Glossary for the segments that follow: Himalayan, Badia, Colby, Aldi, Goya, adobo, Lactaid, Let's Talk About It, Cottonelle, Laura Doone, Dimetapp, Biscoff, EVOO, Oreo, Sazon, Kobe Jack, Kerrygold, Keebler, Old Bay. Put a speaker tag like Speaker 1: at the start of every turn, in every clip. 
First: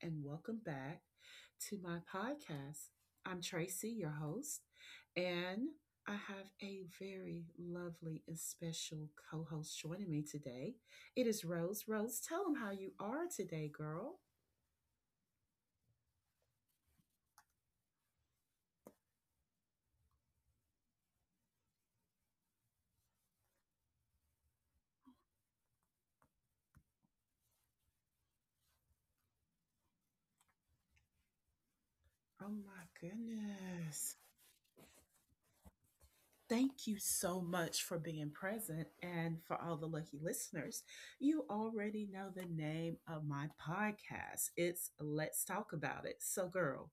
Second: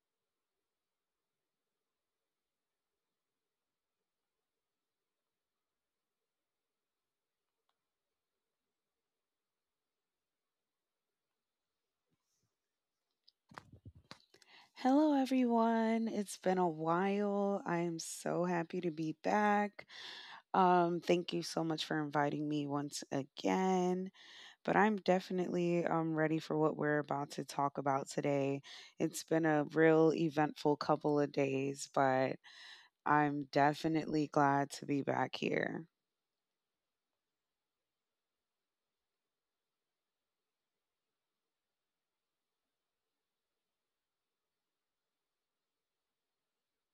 Speaker 1: and welcome back to my podcast. I'm Tracy, your host, and I have a very lovely and special co host joining me today. It is Rose. Rose, tell them how you are today, girl.
Speaker 2: Hello, everyone. It's been a while. I am so happy to be back. Thank you so much for inviting me once again. But I'm definitely ready for what we're about to talk about today. It's been a real eventful couple of days, but
Speaker 1: Oh, my
Speaker 2: I'm
Speaker 1: goodness.
Speaker 2: definitely glad to be back here.
Speaker 1: Thank you so much for being present and for all the lucky listeners. You already know the name of my podcast. It's Let's Talk About It. So, girl,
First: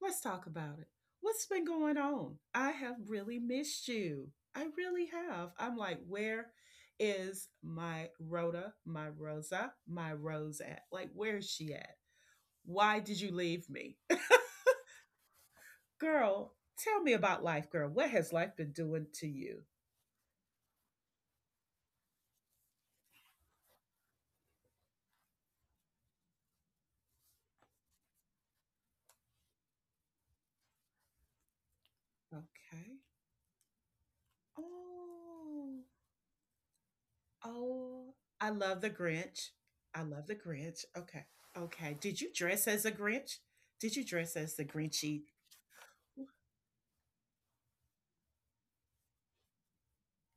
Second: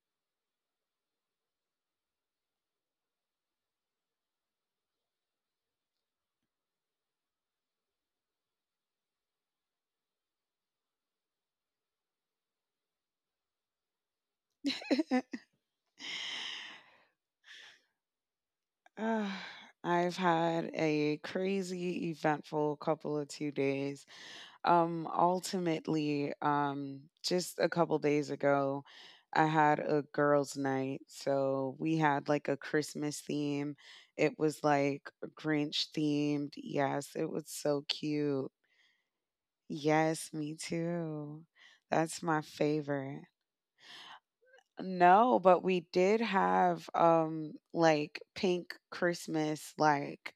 Speaker 1: let's talk about it. What's been going on? I have really missed you. I really have. I'm like, where is my Rhoda, my Rosa, my Rose at? Like, where is she at? Why did you leave me? Girl, tell me about life, girl. What has life been doing to
Speaker 2: Ah,
Speaker 1: you?
Speaker 2: I've had a crazy, eventful couple of 2 days. Ultimately, just a couple days ago, I had a girls' night. So we had like a
Speaker 1: Okay.
Speaker 2: Christmas theme. It was like
Speaker 1: Oh,
Speaker 2: Grinch themed. Yes, it was so
Speaker 1: oh, I
Speaker 2: cute.
Speaker 1: love the Grinch. I love the
Speaker 2: Yes, me
Speaker 1: Grinch. Okay.
Speaker 2: too.
Speaker 1: Okay. Did
Speaker 2: That's
Speaker 1: you
Speaker 2: my
Speaker 1: dress as a
Speaker 2: favorite.
Speaker 1: Grinch? Did you dress as the Grinchy?
Speaker 2: No, but we did have like pink Christmas like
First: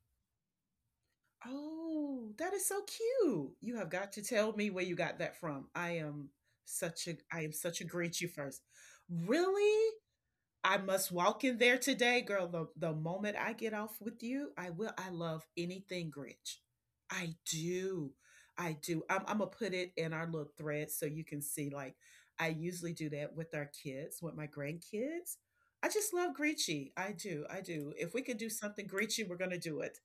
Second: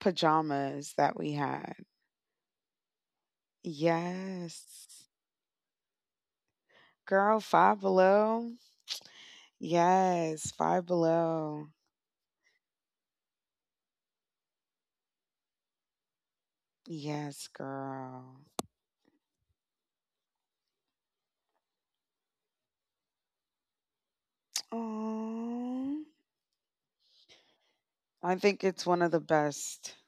Speaker 2: pajamas that we had.
Speaker 1: Oh, that is so cute. You have got to tell me where you
Speaker 2: Yes.
Speaker 1: got that from. I am such a
Speaker 2: Girl,
Speaker 1: I am
Speaker 2: five
Speaker 1: such a Grinchy
Speaker 2: below.
Speaker 1: first. Really?
Speaker 2: Yes,
Speaker 1: I
Speaker 2: Five
Speaker 1: must walk in
Speaker 2: Below.
Speaker 1: there today, girl. The moment I get off with you, I will. I love anything Grinch. I
Speaker 2: Yes,
Speaker 1: do.
Speaker 2: girl.
Speaker 1: I do. I'm going to put it in our little thread so you can see. Like, I usually do that with our kids, with my grandkids. I
Speaker 2: Oh,
Speaker 1: just love Grinch. I do. I do. If we
Speaker 2: I
Speaker 1: could do
Speaker 2: think it's
Speaker 1: something
Speaker 2: one of the
Speaker 1: Grinch, we're going to do
Speaker 2: best.
Speaker 1: it.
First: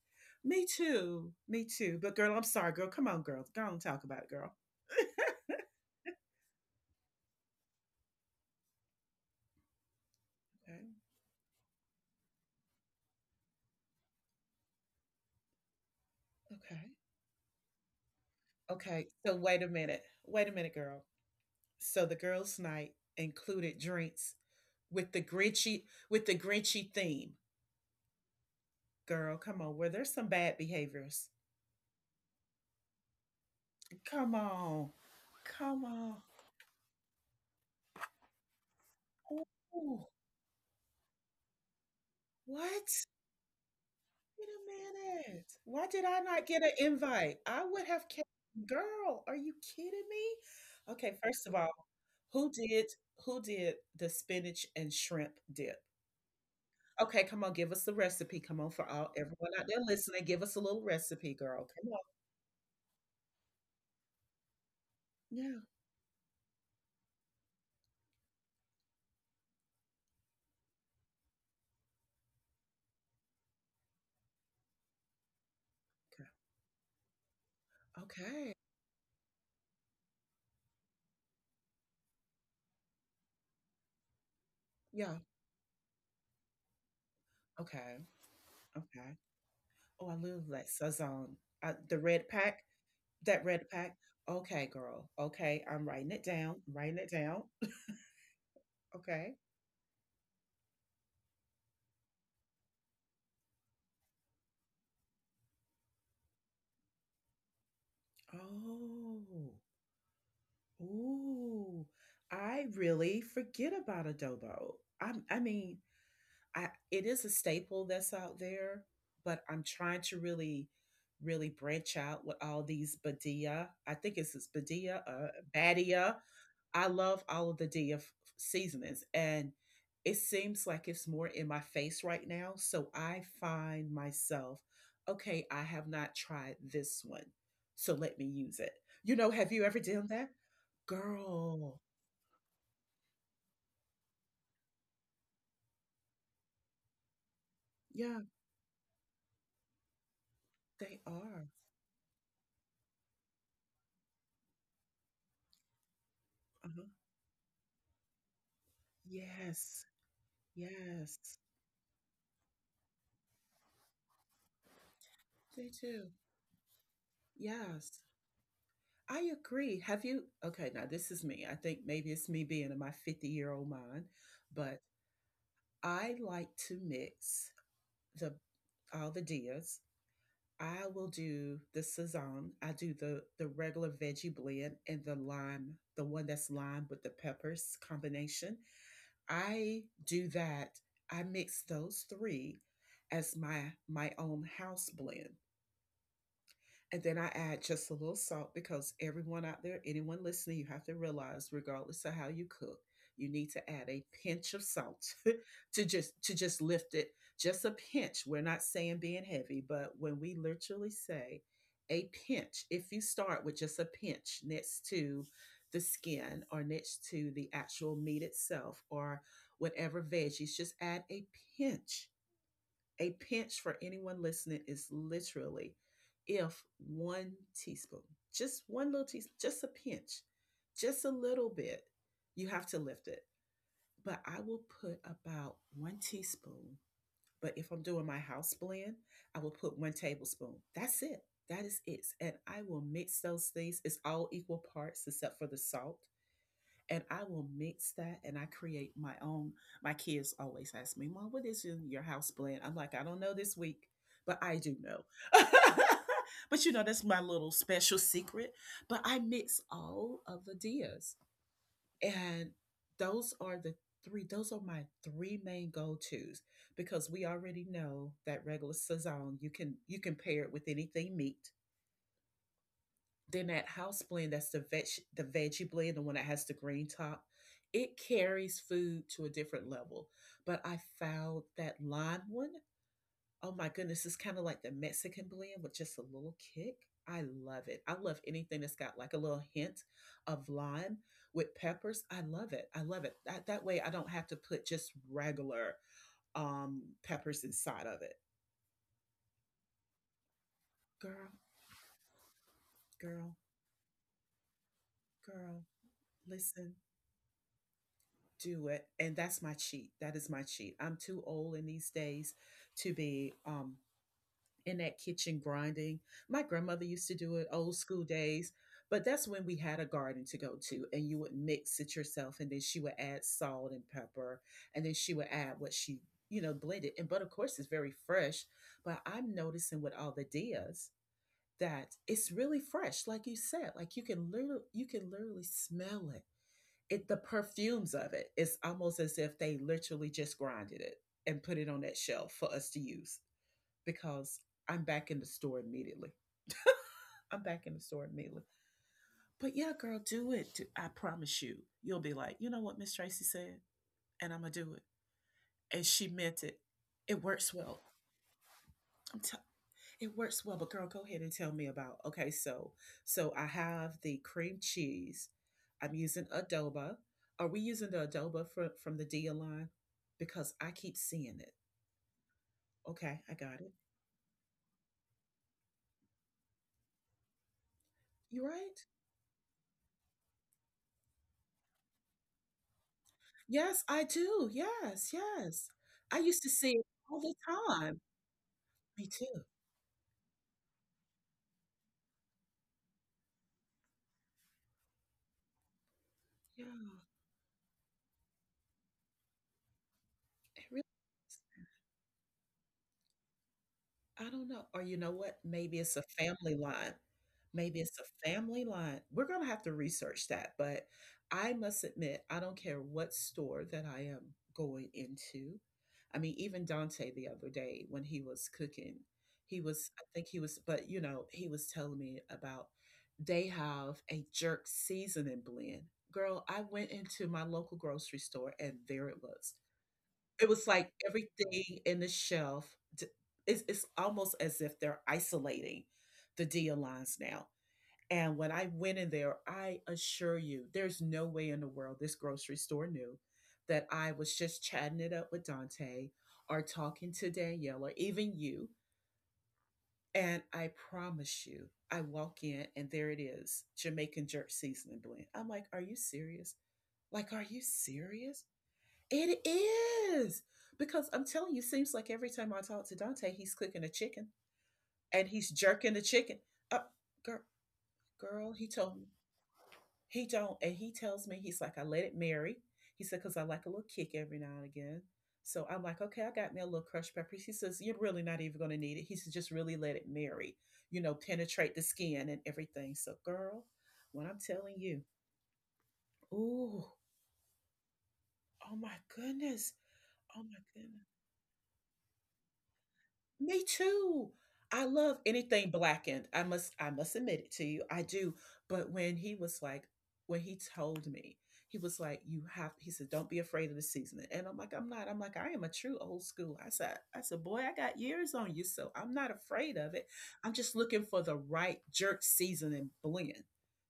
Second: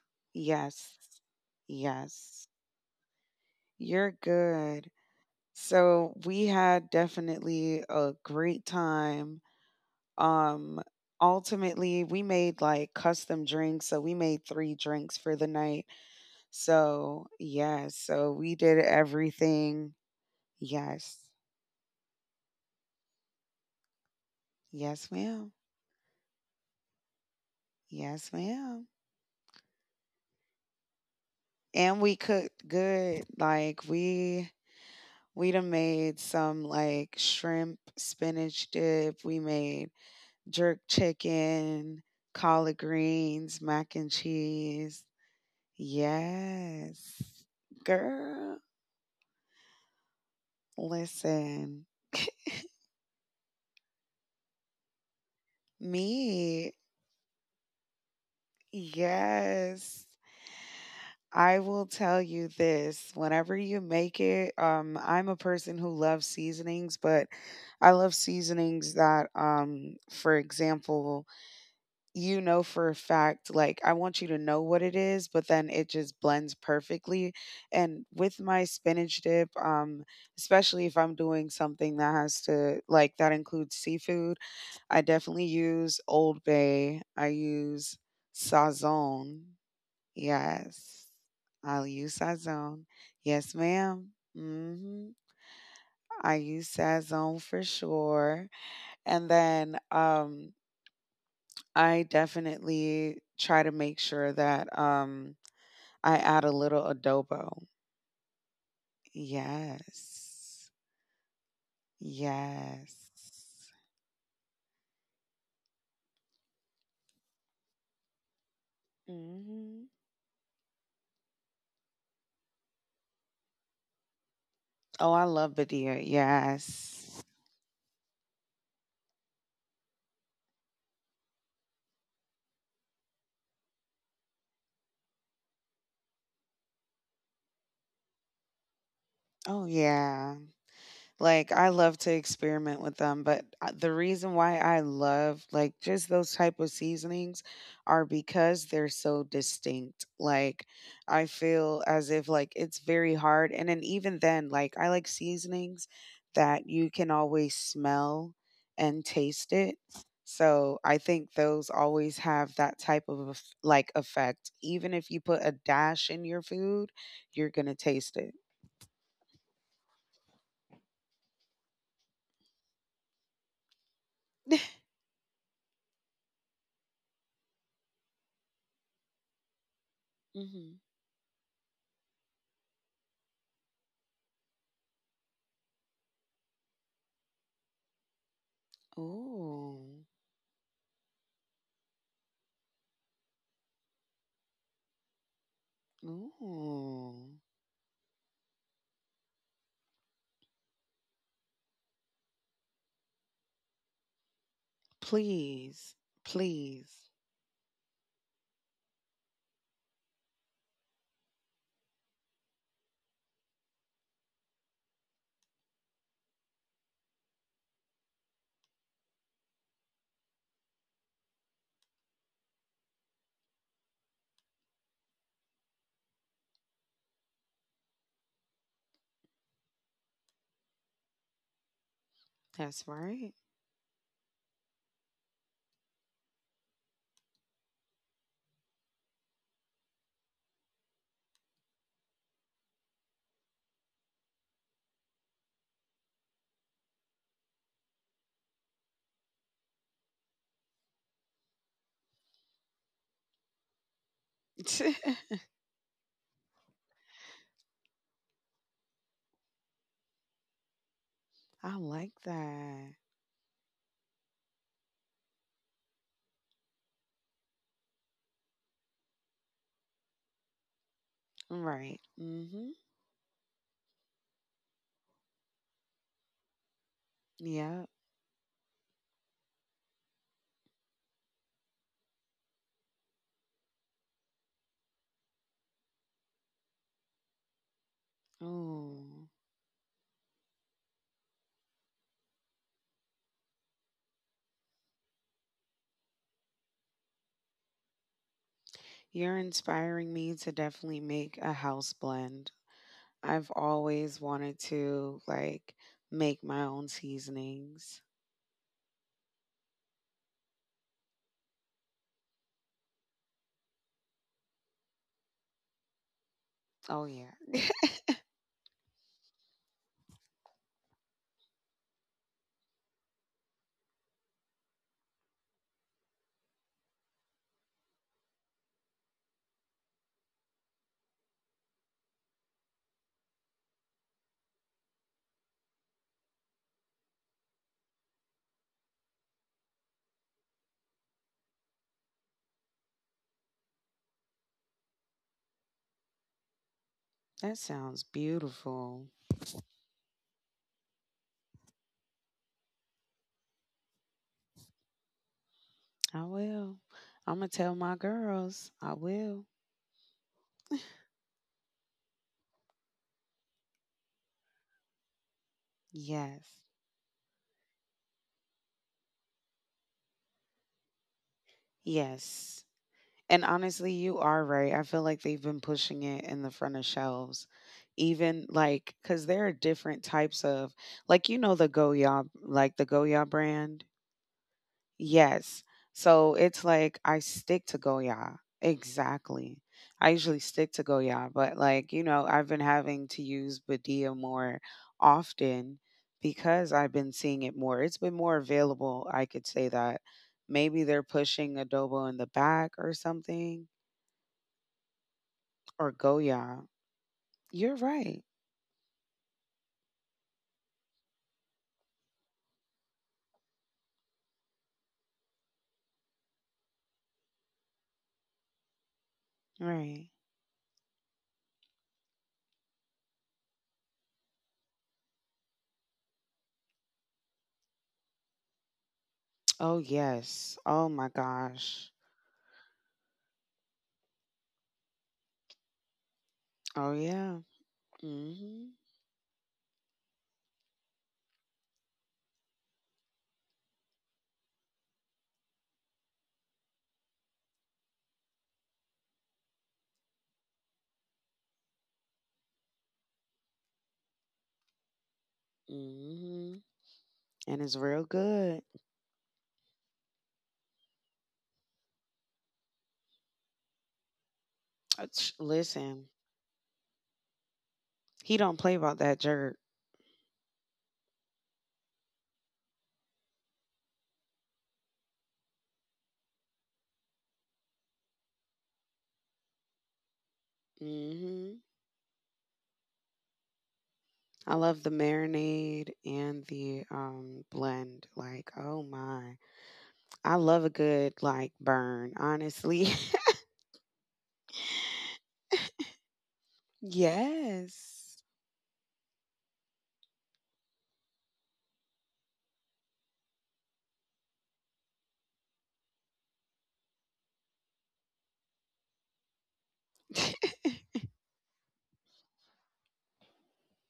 Speaker 1: Me
Speaker 2: Yes.
Speaker 1: too. Me too. But, girl, I'm
Speaker 2: Yes.
Speaker 1: sorry, girl. Come on, girl. Go on and talk
Speaker 2: You're
Speaker 1: about it, girl.
Speaker 2: good. So we had definitely a great time.
Speaker 1: Okay.
Speaker 2: Um Ultimately we made like custom drinks, so we made 3 drinks for the night.
Speaker 1: Okay.
Speaker 2: So, yes, so we did
Speaker 1: Okay. So, wait a
Speaker 2: everything.
Speaker 1: minute. Wait a minute, girl.
Speaker 2: Yes.
Speaker 1: So the girls' night included drinks with
Speaker 2: Yes,
Speaker 1: the
Speaker 2: ma'am.
Speaker 1: Grinchy with the Grinchy theme.
Speaker 2: Yes, ma'am.
Speaker 1: Girl, come on. Were there some bad behaviors?
Speaker 2: And we cooked good.
Speaker 1: Come on.
Speaker 2: We done
Speaker 1: Come
Speaker 2: made
Speaker 1: on.
Speaker 2: some like shrimp spinach dip. We made
Speaker 1: Ooh,
Speaker 2: jerk chicken, collard
Speaker 1: what?
Speaker 2: greens, mac and
Speaker 1: Wait a
Speaker 2: cheese.
Speaker 1: minute. Why did I not get an
Speaker 2: Yes.
Speaker 1: invite? I would have kept
Speaker 2: Girl,
Speaker 1: girl, are you kidding me? Okay, first of all,
Speaker 2: listen.
Speaker 1: who did who did the spinach and shrimp dip?
Speaker 2: Me,
Speaker 1: Okay, come on, give us the recipe. Come on, for all everyone out there
Speaker 2: yes.
Speaker 1: listening, give us a little recipe,
Speaker 2: I
Speaker 1: girl.
Speaker 2: will
Speaker 1: Come on.
Speaker 2: tell you this, whenever you make it, I'm a
Speaker 1: Yeah.
Speaker 2: person who loves seasonings, but I love seasonings that, for example, you know for a fact, like I want you to know what it is, but then it just blends perfectly. And with
Speaker 1: Okay.
Speaker 2: my spinach dip, especially if I'm doing something that has to, like, that includes seafood, I
Speaker 1: Yeah.
Speaker 2: definitely use Old Bay. I use
Speaker 1: Okay. Okay.
Speaker 2: Sazon.
Speaker 1: Oh, I love that
Speaker 2: Yes.
Speaker 1: sazon.
Speaker 2: I'll
Speaker 1: The
Speaker 2: use
Speaker 1: red pack.
Speaker 2: Sazone.
Speaker 1: That
Speaker 2: Yes,
Speaker 1: red pack.
Speaker 2: ma'am.
Speaker 1: Okay, girl.
Speaker 2: hmm
Speaker 1: Okay, I'm writing it
Speaker 2: I
Speaker 1: down.
Speaker 2: use
Speaker 1: I'm writing it down.
Speaker 2: Sazone for sure. And
Speaker 1: Okay.
Speaker 2: then I definitely try to make sure that I add a little adobo.
Speaker 1: Oh.
Speaker 2: Yes.
Speaker 1: Ooh. I
Speaker 2: Yes.
Speaker 1: really forget about adobo. I mean, I it is a staple that's out there, but I'm
Speaker 2: Hmm.
Speaker 1: trying to really, really branch out with all these Badia. I think it's Badia,
Speaker 2: Oh, I love Badia.
Speaker 1: Badia. I love
Speaker 2: Yes.
Speaker 1: all of the seasonings, and it seems like it's more in my face right now. So I find myself, okay, I have not tried this one, so let me use it. You know, have you
Speaker 2: Oh
Speaker 1: ever done that,
Speaker 2: yeah. Like, I
Speaker 1: girl?
Speaker 2: love to experiment with them, but, the reason why I love, like, just those type of seasonings are
Speaker 1: Yeah,
Speaker 2: because they're so distinct. Like,
Speaker 1: they
Speaker 2: I
Speaker 1: are.
Speaker 2: feel as if, like, it's very hard, and then even then, like, I like seasonings that
Speaker 1: Uh-huh.
Speaker 2: you can always smell and taste it.
Speaker 1: Yes,
Speaker 2: So, I think
Speaker 1: yes.
Speaker 2: those always have that type of effect. Even if you put a
Speaker 1: They do.
Speaker 2: dash in your food, you're gonna
Speaker 1: Yes.
Speaker 2: taste it.
Speaker 1: I agree. Have you? Okay, now this is me. I think maybe it's me being in my 50-year-old mind, but I like to mix the all the dias.
Speaker 2: Mhm.
Speaker 1: I will do the Saison. I do the regular veggie blend and the lime, the one that's lime with the peppers combination.
Speaker 2: Ooh.
Speaker 1: I do that. I mix those three as my own house blend. And then I
Speaker 2: Ooh.
Speaker 1: add just a little salt because everyone out there, anyone listening, you have to realize, regardless of how you cook, you need to add a pinch of salt to
Speaker 2: Please.
Speaker 1: just lift it.
Speaker 2: Please.
Speaker 1: Just a pinch. We're not saying being heavy, but when we literally say a pinch, if you start with just a pinch next to the skin or next to the actual meat itself or whatever veggies, just add a pinch. A pinch for anyone listening is literally if one teaspoon, just one little teaspoon, just a pinch, just a little bit, you have to
Speaker 2: That's
Speaker 1: lift it.
Speaker 2: right.
Speaker 1: But I will put about one teaspoon. But if I'm doing my house blend, I will put one tablespoon. That's it. That is it. And I will mix those things. It's all equal parts except for the salt and I will mix that and I create my own. My kids always ask me, Mom, what is in your house blend? I'm like, I don't know this week, but I do know. But you know, that's my little special secret. But I mix all of the dias.
Speaker 2: I like
Speaker 1: And
Speaker 2: that.
Speaker 1: those are the three, those are my three main go-tos because we already know that regular saison, you can pair it with anything meat
Speaker 2: Right. Mm-hmm.
Speaker 1: then that house blend, that's the veg, the veggie blend, the one that has the green top,
Speaker 2: Yep.
Speaker 1: it carries food to a different level. But I found that lime one, oh my goodness, it's kind of like the Mexican blend with just a little kick. I love it. I love anything that's got like a
Speaker 2: Ooh.
Speaker 1: little hint of lime with peppers. I love it. I love it. That way I don't have to put just regular peppers inside of it.
Speaker 2: You're inspiring me to definitely
Speaker 1: Girl,
Speaker 2: make a house blend.
Speaker 1: girl,
Speaker 2: I've always wanted to
Speaker 1: girl,
Speaker 2: like make my
Speaker 1: listen,
Speaker 2: own seasonings.
Speaker 1: do it, and that's my cheat. That is my cheat. I'm too old in these days to be in that kitchen grinding. My grandmother
Speaker 2: Oh
Speaker 1: used to do it
Speaker 2: yeah.
Speaker 1: old school days, but that's when we had a garden to go to and you would mix it yourself, and then she would add salt and pepper, and then she would add what she, you know, blended, and but of course it's very fresh. But I'm noticing with all the dias that it's really fresh, like you said. Like, you can literally, smell it it. The perfumes of it, it's almost as if they literally just grinded it and put it on that shelf for us to use, because I'm back in the store immediately. I'm
Speaker 2: That
Speaker 1: back in the
Speaker 2: sounds
Speaker 1: store immediately.
Speaker 2: beautiful.
Speaker 1: But yeah, girl, do it. I promise you, you'll be like, you know what Miss Tracy said, and I'm gonna do it, and she
Speaker 2: I
Speaker 1: meant it.
Speaker 2: will.
Speaker 1: It
Speaker 2: I'm gonna
Speaker 1: works
Speaker 2: tell
Speaker 1: well.
Speaker 2: my girls. I
Speaker 1: I'm telling,
Speaker 2: will.
Speaker 1: it works well, but girl, go ahead and tell me about. Okay, so so I have the cream cheese. I'm using
Speaker 2: Yes.
Speaker 1: adoba. Are we using the adoba from the Dia line? Because I keep seeing it.
Speaker 2: Yes.
Speaker 1: Okay, I
Speaker 2: And
Speaker 1: got it.
Speaker 2: honestly, you are right. I feel like they've been pushing it in the front of shelves.
Speaker 1: You
Speaker 2: Even
Speaker 1: right?
Speaker 2: like, because there are different types of, like, you know, the Goya, like the Goya
Speaker 1: Yes,
Speaker 2: brand.
Speaker 1: I do. Yes,
Speaker 2: Yes.
Speaker 1: yes. I
Speaker 2: So
Speaker 1: used to
Speaker 2: it's
Speaker 1: see it
Speaker 2: like
Speaker 1: all
Speaker 2: I
Speaker 1: the
Speaker 2: stick to
Speaker 1: time.
Speaker 2: Goya.
Speaker 1: Me too.
Speaker 2: Exactly. I usually stick to Goya, but like, you know, I've been having to use Badia more often
Speaker 1: Yeah,
Speaker 2: because I've been seeing it more. It's been more available. I could say that
Speaker 1: it really.
Speaker 2: maybe they're pushing adobo in the back or something
Speaker 1: I don't know. Or you know what? Maybe it's
Speaker 2: or
Speaker 1: a family
Speaker 2: Goya.
Speaker 1: line. Maybe
Speaker 2: You're
Speaker 1: it's a
Speaker 2: right.
Speaker 1: family line. We're going to have to research that. But I must admit, I don't care what store that I am going into. I mean, even Dante the other day when he was cooking, he was, I
Speaker 2: Right.
Speaker 1: think he was, but you know, he was telling me about they have a jerk seasoning blend. Girl, I went into my local grocery store and there it was.
Speaker 2: Oh
Speaker 1: It
Speaker 2: yes.
Speaker 1: was like
Speaker 2: Oh my
Speaker 1: everything
Speaker 2: gosh.
Speaker 1: in the shelf d it's almost as if they're isolating the deal
Speaker 2: Oh
Speaker 1: lines
Speaker 2: yeah.
Speaker 1: now, and when I
Speaker 2: Mhm.
Speaker 1: went in there, I assure you, there's no way in the world this grocery store knew that I was just chatting it up with Dante or talking to Danielle or even you, and I promise you, I walk in and there it is, Jamaican jerk seasoning blend. I'm like, "Are you serious?
Speaker 2: Mhm.
Speaker 1: Like, are you
Speaker 2: And it's real
Speaker 1: serious?"
Speaker 2: good.
Speaker 1: It is because I'm telling you, seems like every time I talk to Dante, he's cooking a chicken and
Speaker 2: Ach,
Speaker 1: he's jerking the
Speaker 2: listen,
Speaker 1: chicken. Uh, girl,
Speaker 2: he
Speaker 1: Girl,
Speaker 2: don't
Speaker 1: he
Speaker 2: play
Speaker 1: told
Speaker 2: about
Speaker 1: me
Speaker 2: that jerk.
Speaker 1: he don't, and he tells me he's like, I let it marry. He said because I like a little kick every now and again. So I'm like, okay, I got me a little crushed peppers. He says you're really not even going to need it. He says just really let it marry, you know,
Speaker 2: Mhm.
Speaker 1: penetrate the skin and everything. So girl, when I'm
Speaker 2: I
Speaker 1: telling
Speaker 2: love the
Speaker 1: you,
Speaker 2: marinade and the
Speaker 1: ooh,
Speaker 2: blend. Like,
Speaker 1: oh
Speaker 2: oh
Speaker 1: my
Speaker 2: my.
Speaker 1: goodness,
Speaker 2: I
Speaker 1: oh my
Speaker 2: love a
Speaker 1: goodness.
Speaker 2: good like burn, honestly.
Speaker 1: Me too. I love anything blackened. I must admit it to you. I
Speaker 2: Yes.
Speaker 1: do. But when he was like, when he told me, he was like, you have he said, don't be afraid of the seasoning. And I'm like, I'm not. I'm like, I am a true old school. I said, boy, I got years on you, so I'm not afraid of it. I'm just looking for the right jerk seasoning blend.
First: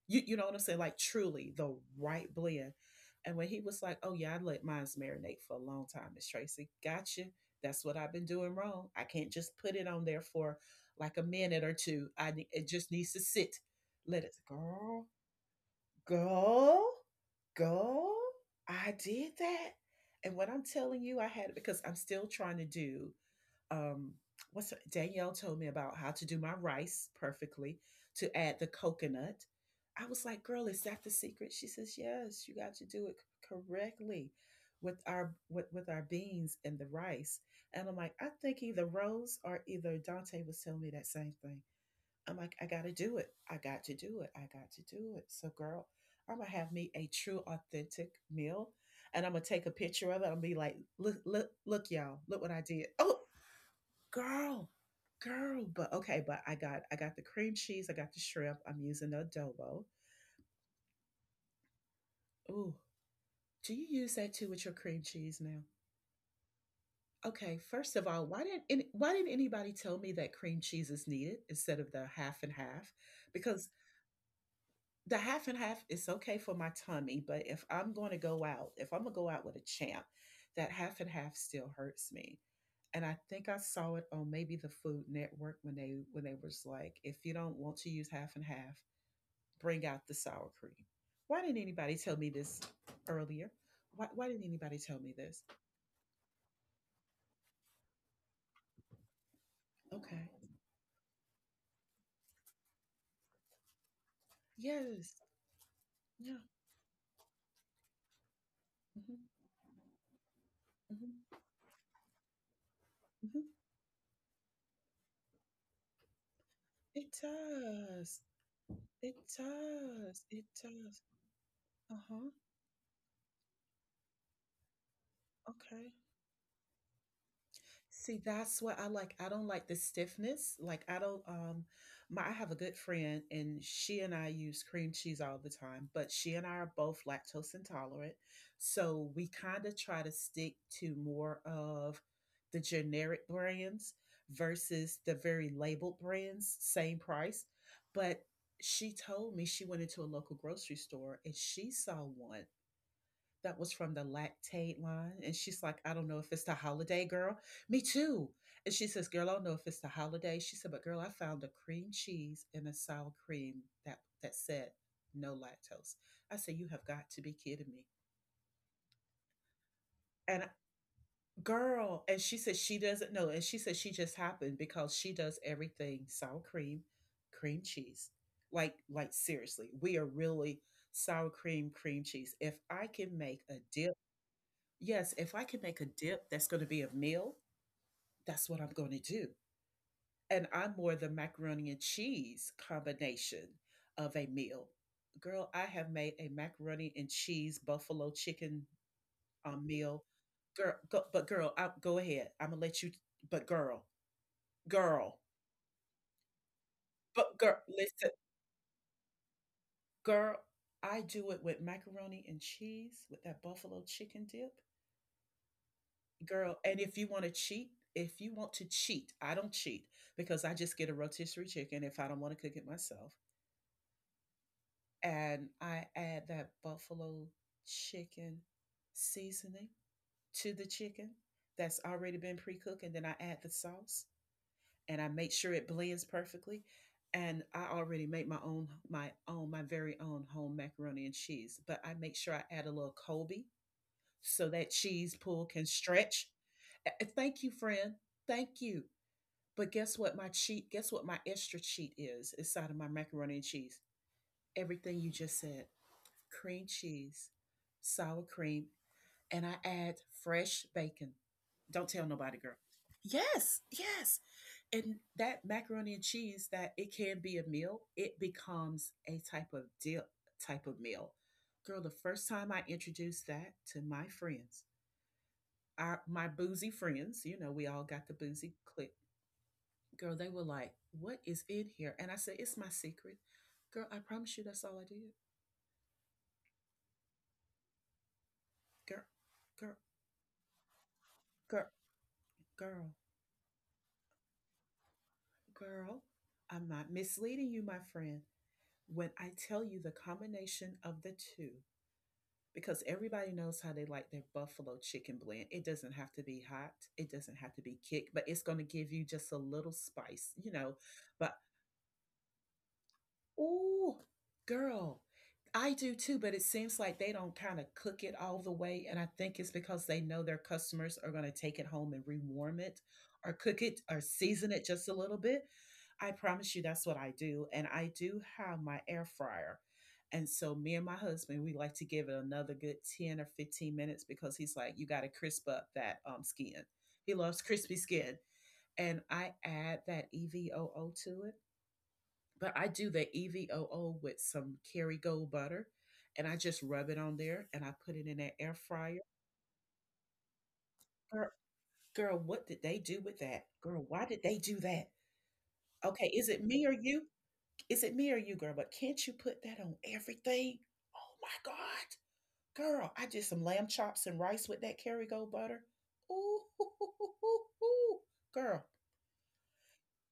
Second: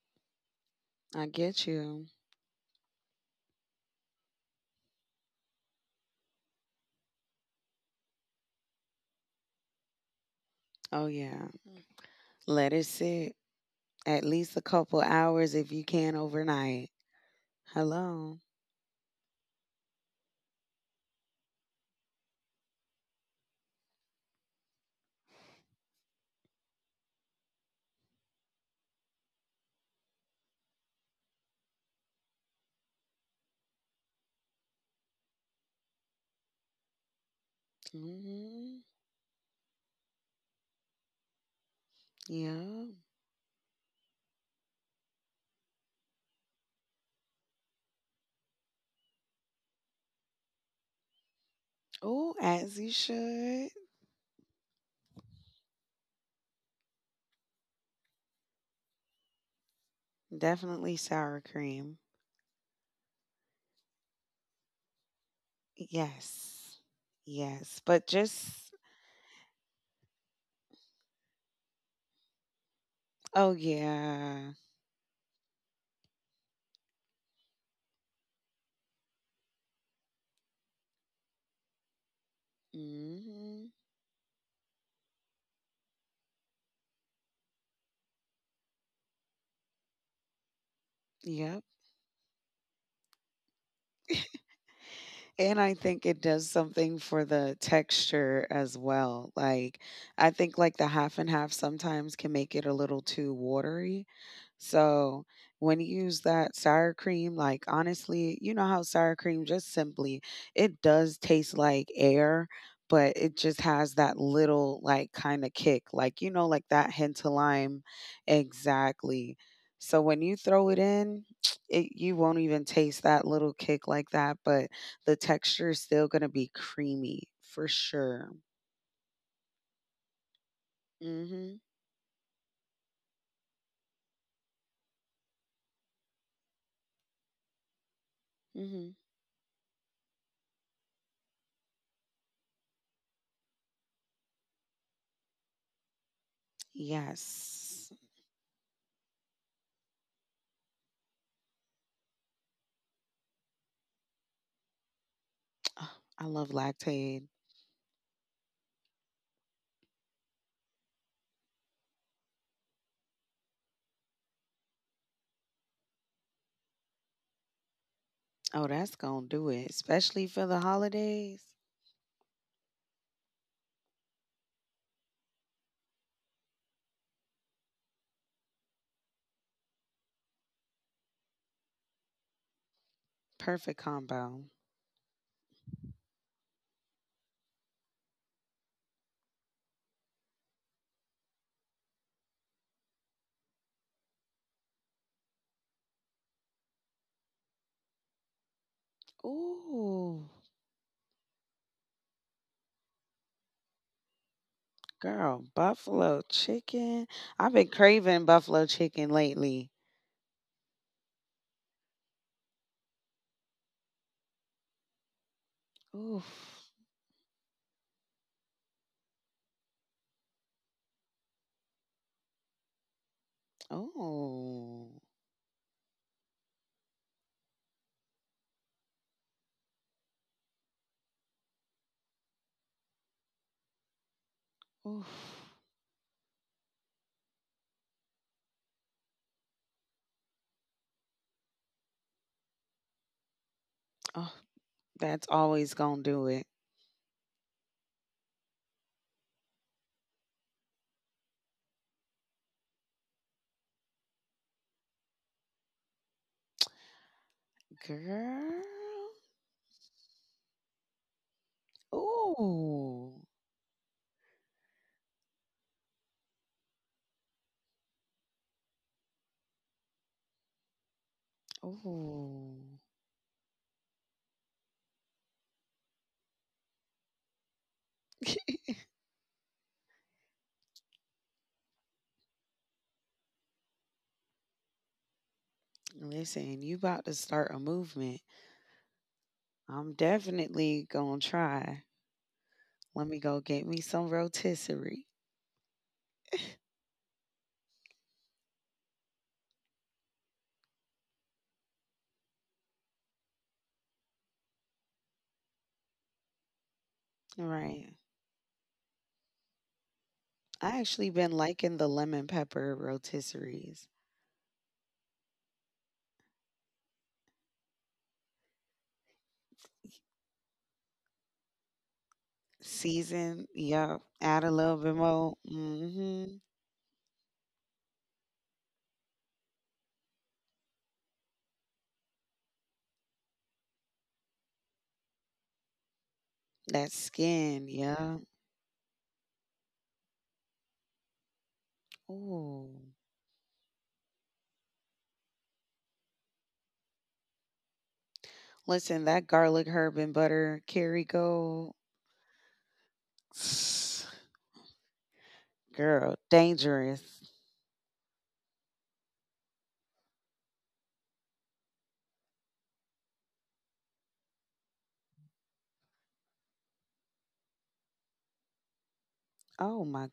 Speaker 1: You know what I'm saying? Like
Speaker 2: I
Speaker 1: truly
Speaker 2: get
Speaker 1: the
Speaker 2: you.
Speaker 1: right blend. And when he was like, oh yeah, I let mine marinate for a long time, Miss Tracy. Gotcha, that's what I've been doing wrong. I can't just put it on there for
Speaker 2: Oh
Speaker 1: like a
Speaker 2: yeah.
Speaker 1: minute or
Speaker 2: Mm.
Speaker 1: two. I it
Speaker 2: Let it
Speaker 1: just needs to
Speaker 2: sit.
Speaker 1: sit. Let
Speaker 2: At
Speaker 1: it
Speaker 2: least a couple
Speaker 1: go,
Speaker 2: hours if you can
Speaker 1: go,
Speaker 2: overnight.
Speaker 1: go.
Speaker 2: Hello.
Speaker 1: I did that. And what I'm telling you, I had because I'm still trying to do um Danielle told me about how to do my rice perfectly to add the coconut. I was like, "Girl, is that the secret?" She says, "Yes, you got to do it correctly with our beans and the rice." And I'm like, "I think
Speaker 2: Hmm.
Speaker 1: either Rose or either Dante was telling me that same thing." I'm like, "I got to
Speaker 2: Yeah.
Speaker 1: do it. I got to do it. I got to do it." So, girl, I'm gonna have me a true, authentic meal, and I'm gonna take a picture of it. I'm gonna be like, "Look, look, look, y'all!
Speaker 2: Oh,
Speaker 1: Look what I
Speaker 2: as
Speaker 1: did!"
Speaker 2: you
Speaker 1: Oh,
Speaker 2: should.
Speaker 1: girl, girl, but okay, but I got the cream cheese, I got the shrimp, I'm using the adobo.
Speaker 2: Definitely sour cream.
Speaker 1: Ooh, do you use that too with your cream cheese now?
Speaker 2: Yes.
Speaker 1: Okay,
Speaker 2: Yes.
Speaker 1: first of all, why didn't anybody tell me that cream cheese is needed instead of the half and half?
Speaker 2: Oh,
Speaker 1: Because
Speaker 2: yeah.
Speaker 1: the half and half is okay for my tummy, but if I'm going to go out if I'm going to go out with a champ, that half and half still hurts me. And I think I
Speaker 2: Hmm.
Speaker 1: saw it on maybe the Food Network when they was like, if you don't want to use half and half, bring out the sour cream. Why didn't
Speaker 2: Yep.
Speaker 1: anybody tell me this earlier? Why didn't anybody tell me this?
Speaker 2: And I think it does something for the texture as well. Like,
Speaker 1: Okay.
Speaker 2: I think like the half and half sometimes can make it a little too watery.
Speaker 1: Yes.
Speaker 2: So when you use
Speaker 1: Yeah.
Speaker 2: that sour cream, like honestly, you know how sour
Speaker 1: Hmm.
Speaker 2: cream just simply it
Speaker 1: Hmm.
Speaker 2: does taste like air, but it
Speaker 1: Hmm.
Speaker 2: just has that little like kind of kick, like you know, like that
Speaker 1: It
Speaker 2: hint of lime,
Speaker 1: does. It
Speaker 2: exactly. So
Speaker 1: does.
Speaker 2: when you
Speaker 1: It
Speaker 2: throw it
Speaker 1: does.
Speaker 2: in, it
Speaker 1: Uh
Speaker 2: you
Speaker 1: huh.
Speaker 2: won't even taste that little kick like that, but the texture is
Speaker 1: Okay.
Speaker 2: still gonna be creamy for
Speaker 1: See,
Speaker 2: sure.
Speaker 1: that's what I like. I don't like the stiffness. Like, I don't
Speaker 2: Mhm.
Speaker 1: my I have a good friend, and she and I use cream cheese all the time, but she and I are both lactose intolerant.
Speaker 2: Mhm.
Speaker 1: So we kind of try to stick to more of the generic brands versus the very labeled brands, same price.
Speaker 2: Yes.
Speaker 1: But she told me she went into a local grocery store and she saw one that was from the lactate line. And she's like,
Speaker 2: Oh,
Speaker 1: "I don't know
Speaker 2: I
Speaker 1: if it's
Speaker 2: love
Speaker 1: the holiday,
Speaker 2: lactaid.
Speaker 1: girl." Me too. And she says, "Girl, I don't know if it's the holiday." She said, "But girl, I found a cream cheese and a sour cream that said no lactose." I said, "You have got to be kidding me."
Speaker 2: Oh, that's gonna do it, especially
Speaker 1: And
Speaker 2: for the holidays.
Speaker 1: girl, and she said she doesn't know. And she said she just happened, because she does everything sour cream, cream cheese. Like, seriously, we are really sour cream, cream cheese. If I can make a
Speaker 2: Perfect
Speaker 1: dip.
Speaker 2: combo.
Speaker 1: Yes, if I can make a dip that's going to be a meal, that's what I'm going to do. And I'm more the macaroni and cheese combination of a meal. Girl, I have made a macaroni and cheese buffalo chicken meal.
Speaker 2: Ooh,
Speaker 1: Girl, go, but girl, go ahead. I'm gonna let you. But girl, girl,
Speaker 2: girl, buffalo chicken.
Speaker 1: but
Speaker 2: I've
Speaker 1: girl,
Speaker 2: been
Speaker 1: listen,
Speaker 2: craving buffalo chicken lately.
Speaker 1: girl. I do it with macaroni and cheese with that buffalo chicken dip.
Speaker 2: Oof.
Speaker 1: Girl, and if you want to cheat if you want to cheat, I don't cheat, because I just get a rotisserie chicken if I don't want to cook it myself.
Speaker 2: Oh.
Speaker 1: And I add that buffalo chicken seasoning to the chicken that's already been pre-cooked, and then I add the sauce and I make
Speaker 2: Oof.
Speaker 1: sure it blends perfectly. And I already make my very own home macaroni and cheese, but I make sure I add a little Colby
Speaker 2: Oh,
Speaker 1: so that cheese
Speaker 2: that's
Speaker 1: pool can
Speaker 2: always gonna do
Speaker 1: stretch.
Speaker 2: it.
Speaker 1: Thank you, friend. Thank you. But guess what my extra cheat is inside of my macaroni and cheese? Everything you just said. Cream cheese, sour
Speaker 2: Girl.
Speaker 1: cream, and I add fresh bacon. Don't tell nobody, girl.
Speaker 2: Ooh.
Speaker 1: Yes, yes. And that macaroni and cheese that it can be a meal, it becomes a type of dip type of meal. Girl, the first time
Speaker 2: Ooh.
Speaker 1: I introduced that to my friends, our my boozy friends, we all got the boozy clique. Girl, they were like, "What is in here?" And I said, "It's my secret." Girl, I promise you that's all I did.
Speaker 2: Listen, you about to start a movement.
Speaker 1: Girl, girl,
Speaker 2: I'm definitely gonna
Speaker 1: girl,
Speaker 2: try.
Speaker 1: girl,
Speaker 2: Let me go get me some rotisserie.
Speaker 1: girl. I'm not misleading you, my friend, when I tell you the combination of the two, because everybody knows how they like their buffalo chicken blend. It doesn't have to be hot, it doesn't have to be
Speaker 2: Right.
Speaker 1: kick, but it's going to give you just a little spice, you know.
Speaker 2: I actually been
Speaker 1: But
Speaker 2: liking the lemon pepper rotisseries.
Speaker 1: ooh, girl, I do too, but it seems like they don't kind of cook it all the way. And I think it's because they know their customers are going to take it home and rewarm it or
Speaker 2: Season,
Speaker 1: cook it
Speaker 2: yeah.
Speaker 1: or
Speaker 2: Add a
Speaker 1: season it
Speaker 2: little
Speaker 1: just a
Speaker 2: bit
Speaker 1: little
Speaker 2: more.
Speaker 1: bit. I
Speaker 2: Mm-hmm.
Speaker 1: promise you that's what I do. And I do have my air fryer. And so me and my husband, we like to give it another good 10 or 15 minutes, because he's like, you got to crisp up that skin.
Speaker 2: That
Speaker 1: He loves
Speaker 2: skin,
Speaker 1: crispy skin.
Speaker 2: yeah.
Speaker 1: And I add that EVOO to it, but I
Speaker 2: Ooh.
Speaker 1: do the EVOO with some Kerrygold butter, and I just rub it on there and I put it in that air fryer.
Speaker 2: Listen, that garlic, herb, and butter,
Speaker 1: Girl,
Speaker 2: Kerrygold.
Speaker 1: girl, what did they do with that? Girl, why did they do that? Okay,
Speaker 2: Girl,
Speaker 1: is it me or you?
Speaker 2: dangerous.
Speaker 1: Is it me or you, girl? But can't you put that on everything? Oh my God, girl, I did some lamb chops and rice with that Kerrygold butter. Ooh, hoo, hoo, hoo, hoo, hoo. Girl,
Speaker 2: Oh my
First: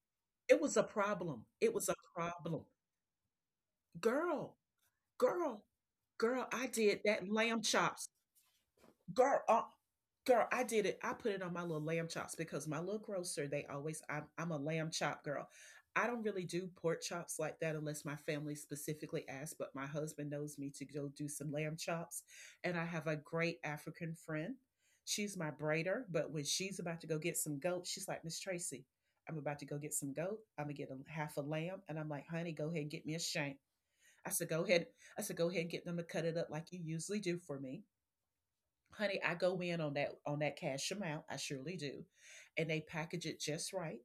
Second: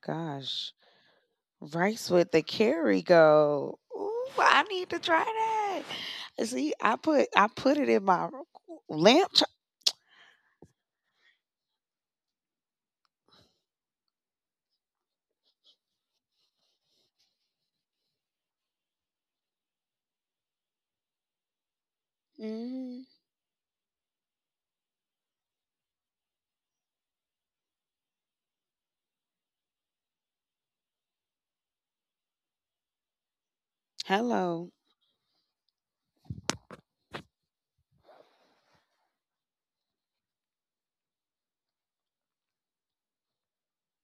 Speaker 1: it
Speaker 2: gosh.
Speaker 1: was a problem. It was a
Speaker 2: Rice with the
Speaker 1: problem,
Speaker 2: curry go. Ooh,
Speaker 1: girl,
Speaker 2: I need to try
Speaker 1: girl,
Speaker 2: that.
Speaker 1: girl. I
Speaker 2: See,
Speaker 1: did that
Speaker 2: I
Speaker 1: lamb
Speaker 2: put it in
Speaker 1: chops.
Speaker 2: my lamp.
Speaker 1: Girl,
Speaker 2: Chop.
Speaker 1: girl, I did it. I put it on my little lamb chops, because my little grocer, they always, I'm a lamb chop girl. I don't really do pork chops like that unless my family specifically asks, but my husband knows me to go do some lamb chops. And I
Speaker 2: Mm,
Speaker 1: have a great African friend, she's my braider, but when she's about to go get some goat, she's like, "Miss Tracy, I'm about to go get some goat, I'm gonna get a half a lamb," and I'm like, "Honey, go ahead and get me a shank." I said, "Go
Speaker 2: hello,
Speaker 1: ahead." I said, "Go ahead and get them to cut it up like you usually do for me." Honey, I go in on that cash amount, I surely do. And they package it just right.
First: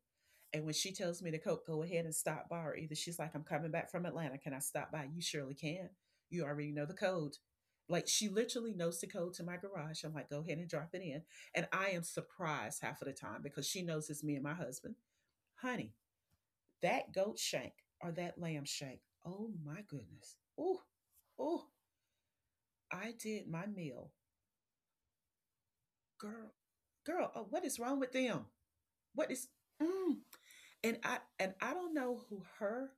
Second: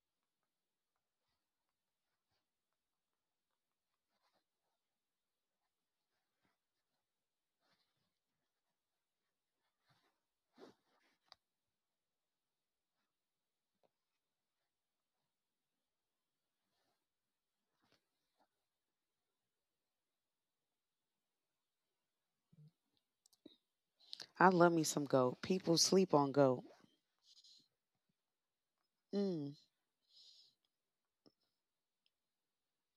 Speaker 1: And when she tells me to go ahead and stop by, or either she's like, "I'm coming back from Atlanta, can I stop by?" You surely can. You already know the code. Like, she literally knows the code to my garage. I'm like, "Go ahead and drop it in." And I am surprised half of the time, because she knows it's me and my husband. Honey, that goat shank or that lamb shank, oh my goodness. Oh. Oh. I did my meal.
Speaker 2: I love me some goat. People sleep on
Speaker 1: Girl,
Speaker 2: goat.
Speaker 1: girl, oh, what is wrong with them? What is,
Speaker 2: Mm,
Speaker 1: mm. And I don't know who her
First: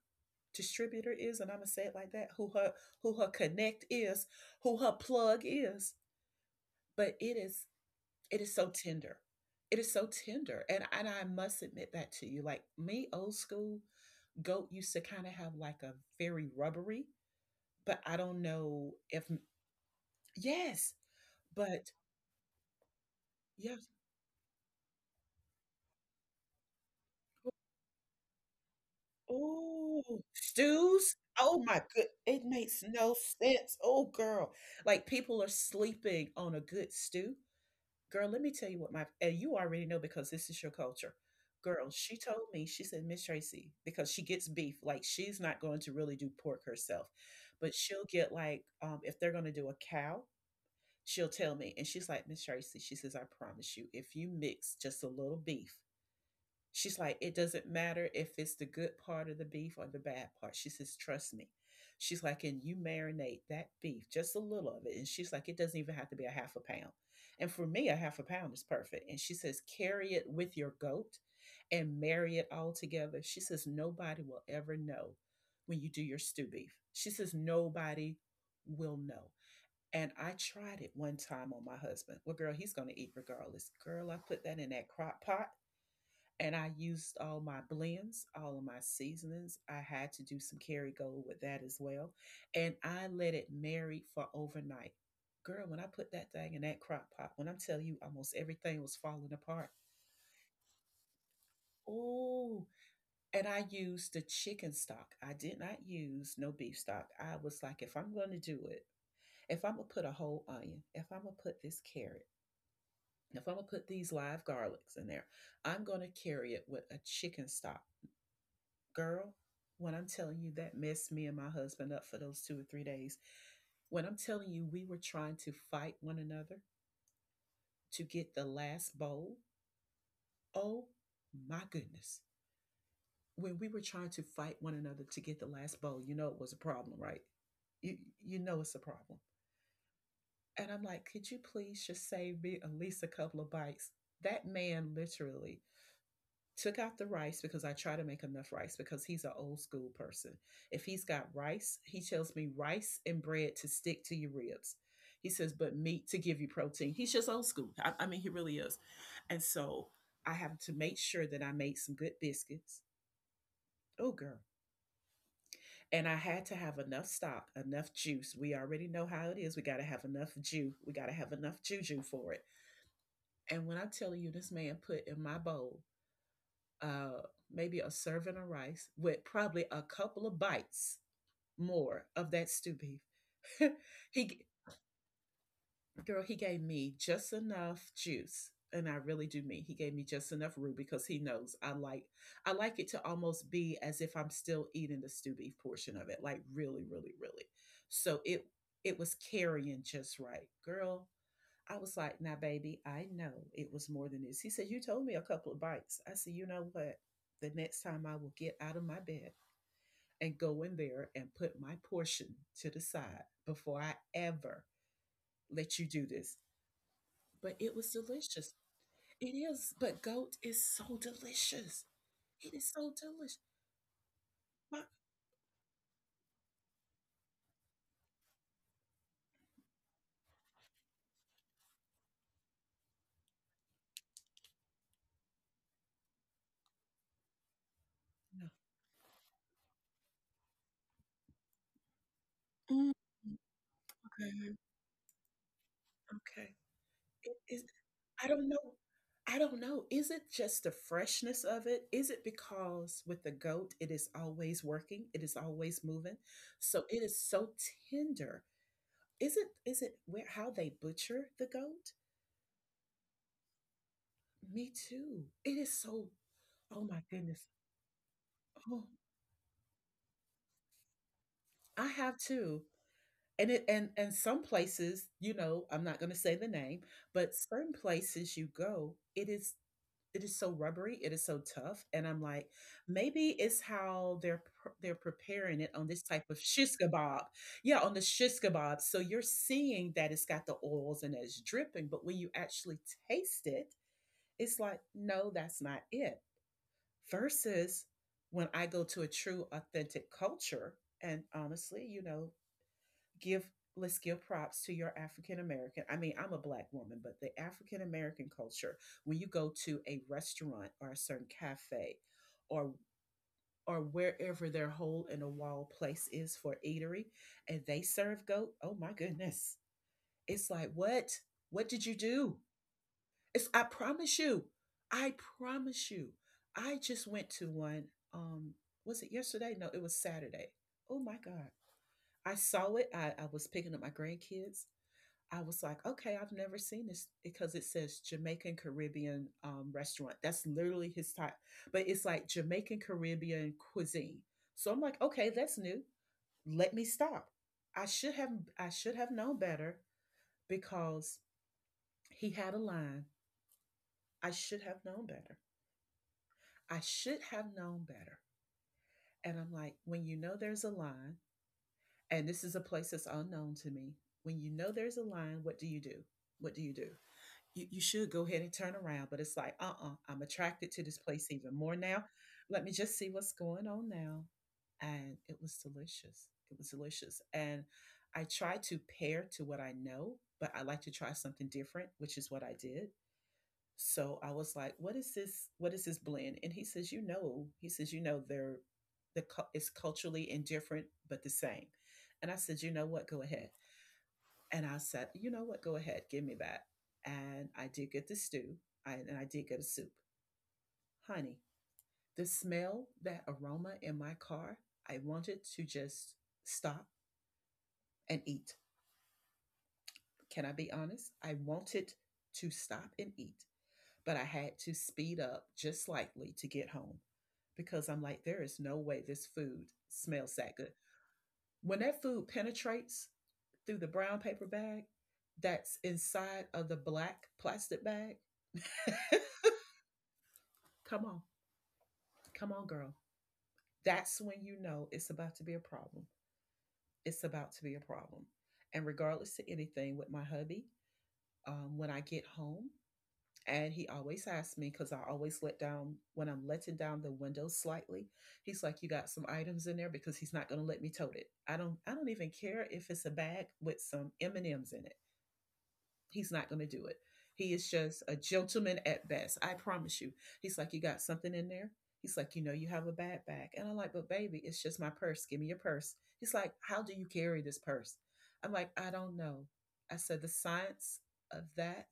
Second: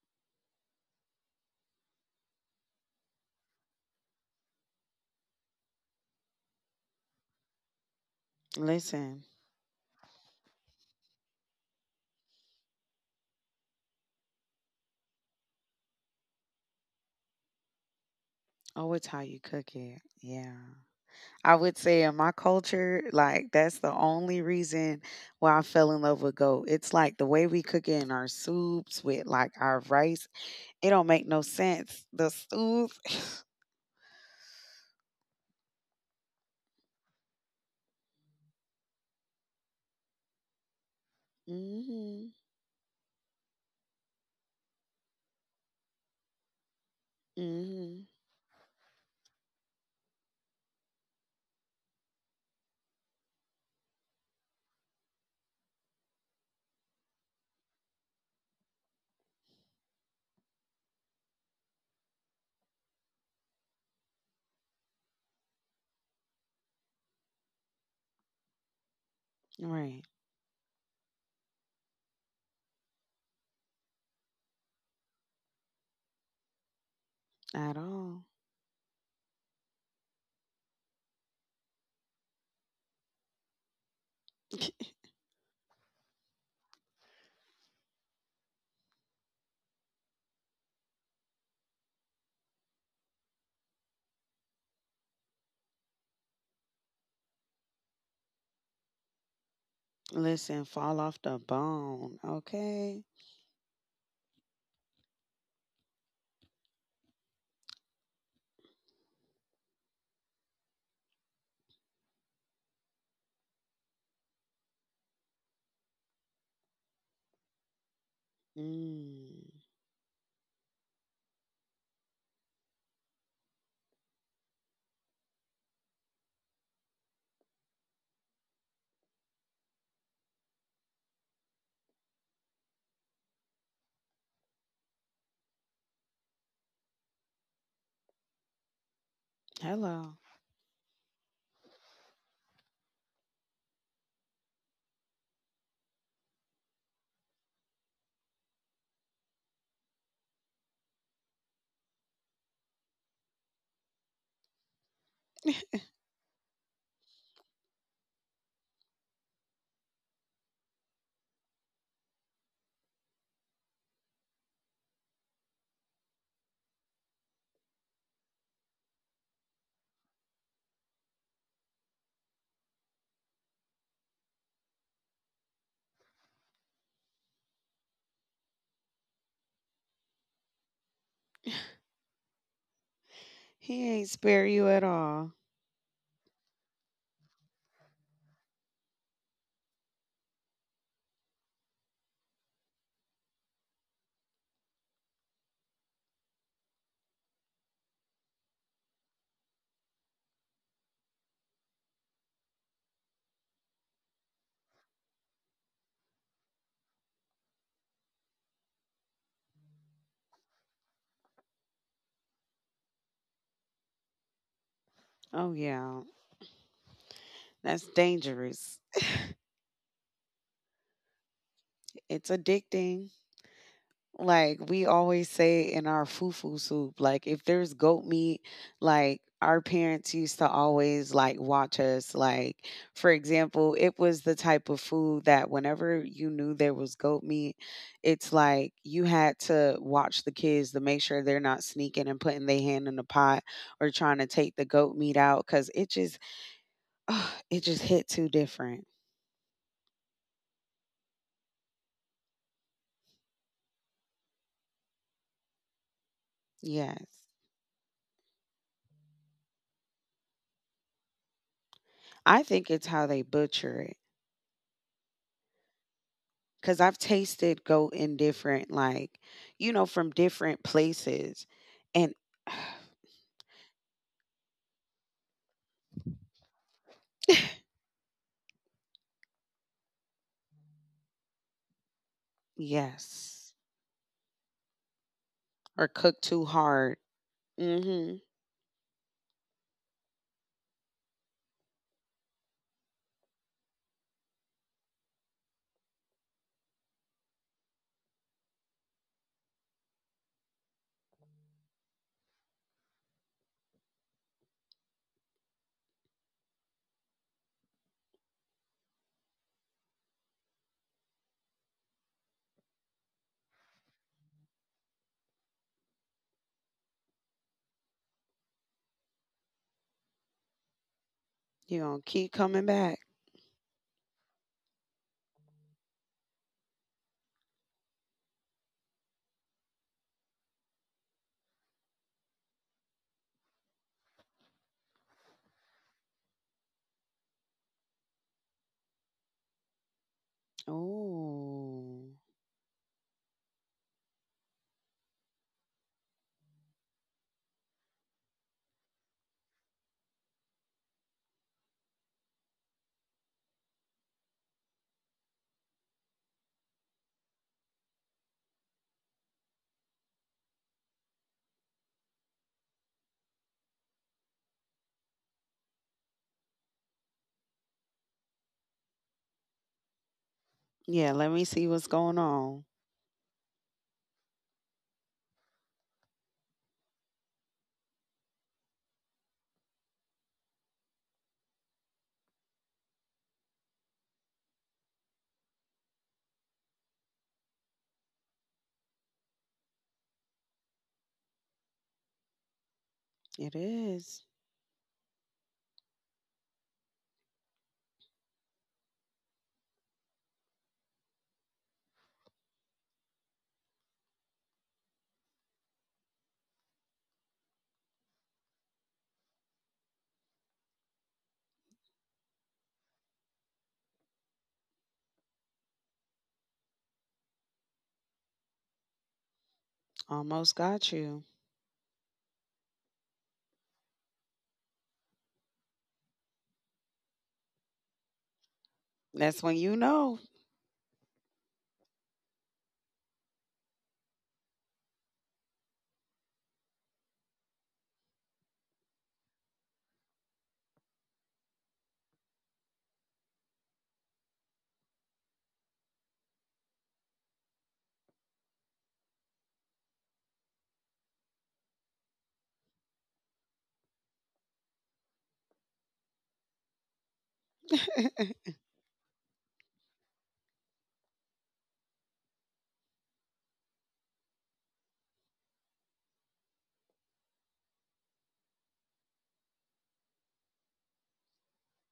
Speaker 1: distributor is, and I'm gonna say it like that, who her connect is, who her plug is, but it is so tender.
Speaker 2: listen,
Speaker 1: It is so tender. And I must admit that to you. Like me, old school, goat used to kind of have like a very rubbery, but I don't know
Speaker 2: oh, it's how
Speaker 1: if.
Speaker 2: you cook it. Yeah,
Speaker 1: Yes,
Speaker 2: I would
Speaker 1: but
Speaker 2: say in my culture, like
Speaker 1: yeah,
Speaker 2: that's the only reason why I fell in love with goat. It's like the way we cook it in our soups with like our
Speaker 1: ooh,
Speaker 2: rice. It don't
Speaker 1: stews?
Speaker 2: make no
Speaker 1: Oh my good,
Speaker 2: sense. The
Speaker 1: it makes
Speaker 2: soup.
Speaker 1: no sense. Oh girl, like, people are sleeping on a good stew. Girl, let me tell you what my and you already know, because this is your culture. Girl, she
Speaker 2: Hmm.
Speaker 1: told me, she said, "Miss Tracy," because she gets beef, like, she's not going to really do pork herself, but she'll
Speaker 2: Hmm.
Speaker 1: get like, if they're going to do a cow, she'll tell me. And she's like, "Miss Tracy," she says, "I promise you, if you mix just a little beef." She's like, "It doesn't matter if it's the good part of the beef or the bad part." She says, "Trust me." She's like, "And you marinate that beef, just a little of it." And she's like, "It doesn't even have to be a half a pound." And for me, a half a pound is perfect. And she says,
Speaker 2: Right.
Speaker 1: "Carry it with your goat and marry it all together." She says, "Nobody will ever know when you do your stew beef." She says,
Speaker 2: At
Speaker 1: "Nobody
Speaker 2: all.
Speaker 1: will know." And I tried it one time on my husband. Well, girl, he's going to eat regardless. Girl, I put that in that crock pot and I used all my blends, all of my seasonings. I had to do some carry gold with that as well. And I let it marinate for overnight. Girl, when I put that thing in that crock pot, when I'm telling you, almost everything was falling apart.
Speaker 2: Listen, fall off the bone,
Speaker 1: Oh,
Speaker 2: okay?
Speaker 1: and I used the chicken stock. I did not use no beef stock. I was like, if I'm going to do it, if I'm going to put a whole onion, if I'm going to put this carrot, if I'm going to put these live garlics in there, I'm going to carry it with a chicken stock. Girl,
Speaker 2: Mm.
Speaker 1: when I'm telling you that messed me and my husband up for those 2 or 3 days, when I'm telling you we were trying to fight one another to get the last bowl, oh my goodness. When we were trying to fight one another to get the last bowl, you know it was a problem, right? You you know it's a problem.
Speaker 2: Hello.
Speaker 1: And I'm like, could you please just save me at least a couple of bites? That man literally took out the rice because I try to make enough rice because he's an old school person. If he's got rice, he tells me rice and bread to stick to your ribs. He says, but meat to give you protein. He's just old school. I mean, he really is. And so I have to make sure that I made some good biscuits. Oh, girl. And I had to have enough stock, enough juice. We already know how it is. We got to have enough juice. We got to have enough juju for it. And when I'm telling you, this man put in my bowl uh, maybe a serving of rice with probably a couple of bites more of that stew beef.
Speaker 2: He ain't
Speaker 1: he, g-
Speaker 2: spare you at all.
Speaker 1: girl, he gave me just enough juice, and I really do mean he gave me just enough roux because he knows I like it to almost be as if I'm still eating the stew beef portion of it, like really, really, really. So it was carrying just right, girl. I was like, now, baby, I know it was more than this. He said, you told me a couple of bites. I said, you know what? The next time I will get out of my bed and go in there and put my portion to the side before I ever
Speaker 2: Oh,
Speaker 1: let you
Speaker 2: yeah.
Speaker 1: do this. But it
Speaker 2: That's
Speaker 1: was delicious.
Speaker 2: dangerous.
Speaker 1: It is, but goat is so delicious.
Speaker 2: It's
Speaker 1: It is so
Speaker 2: addicting.
Speaker 1: delicious.
Speaker 2: Like
Speaker 1: My,
Speaker 2: we always say in our fufu soup, like if there's goat meat, like our parents used to always like watch us. Like, for example, it was the type of food that whenever you knew there was goat meat, it's
Speaker 1: no.
Speaker 2: like you had to watch the kids to make sure they're not sneaking and putting their hand
Speaker 1: Mm,
Speaker 2: in the pot or trying to
Speaker 1: okay,
Speaker 2: take the goat meat out because it just,
Speaker 1: okay. It
Speaker 2: it
Speaker 1: is.
Speaker 2: just hit
Speaker 1: I
Speaker 2: too
Speaker 1: don't know.
Speaker 2: different.
Speaker 1: I don't know. Is it just the freshness of it? Is it because with the goat, it is always working, it is always moving, so it is
Speaker 2: Yes.
Speaker 1: so tender. Is it? Is it where how they butcher the goat?
Speaker 2: I think it's how they butcher it
Speaker 1: Me too. It is so. Oh
Speaker 2: because I've
Speaker 1: my goodness.
Speaker 2: tasted goat in different,
Speaker 1: Oh,
Speaker 2: like, you know, from different places.
Speaker 1: I
Speaker 2: And
Speaker 1: have too. And it and some places, you know, I'm not going to say the name, but certain places you go, it is so rubbery, it is so tough, and I'm like, maybe
Speaker 2: yes,
Speaker 1: it's how they're preparing it on
Speaker 2: or
Speaker 1: this
Speaker 2: cook
Speaker 1: type of
Speaker 2: too
Speaker 1: shish
Speaker 2: hard.
Speaker 1: kebab. Yeah, on the
Speaker 2: Mm-hmm.
Speaker 1: shish kebab. So you're seeing that it's got the oils and it's dripping, but when you actually taste it, it's like, no, that's not it. Versus when I go to a true authentic culture, and honestly, you know, give let's give props to your African American. I mean, I'm a black woman, but the African American culture, when you go to a restaurant or a certain cafe or or wherever their hole in a wall place is for eatery and they serve goat, oh my goodness. It's like, what? What did
Speaker 2: You're
Speaker 1: you
Speaker 2: going to keep
Speaker 1: do?
Speaker 2: coming back.
Speaker 1: It's I promise you. I promise you. I just went to one um was it yesterday? No, it was Saturday. Oh my God. I saw it. I was picking up my grandkids. I was like, okay, I've never seen this because it says Jamaican Caribbean restaurant. That's literally his type, but it's
Speaker 2: Oh,
Speaker 1: like Jamaican Caribbean cuisine. So I'm like, okay, that's new. Let me stop. I should have I should have known better because he had a line. I should have known better. I should have known better. And I'm like, when you know there's a line, and this is a place that's unknown to me, when you know there's a line, what do you do? What do you do? You should go ahead and turn around. But it's like, uh-uh, I'm attracted to this
Speaker 2: yeah.
Speaker 1: place
Speaker 2: Let me
Speaker 1: even
Speaker 2: see
Speaker 1: more
Speaker 2: what's
Speaker 1: now.
Speaker 2: going on.
Speaker 1: Let me just see what's going on now. And it was delicious. It was delicious. And I try to pair to what I know, but I like to try something different, which is what I did. So I was like, what is this? What is this blend? And he says, you know, he says, you know, it's culturally indifferent, but the same. And I said, you know what? Go ahead.
Speaker 2: It is.
Speaker 1: And I said, you know what? Go ahead, give me that. And I did get the stew and I did get a soup. Honey, the smell, that aroma in my car, I wanted to just stop and eat. Can I be honest? I wanted to stop and eat, but I had to speed up just slightly to get home because I'm like, there is no way this food smells
Speaker 2: Almost
Speaker 1: that good.
Speaker 2: got you.
Speaker 1: When that food penetrates through the brown paper bag that's inside of the black plastic bag,
Speaker 2: That's when you know.
Speaker 1: come on. Come on, girl. That's when you know it's about to be a problem. It's about to be a problem. And regardless to anything with my hubby, when I get home, and he always asks me because I always let down when I'm letting down the window slightly. He's like, "You got some items in there?" Because he's not going to let me tote it. I don't. I don't even care if it's a bag with some M&M's in it. He's not going to do it. He is just a gentleman at best. I promise you. He's like, you got something in there? He's like, you know, you have a bad bag. And I'm like, but baby, it's just my purse. Give me your purse. He's like, how do you carry this purse? I'm like, I don't know. I said, the science of that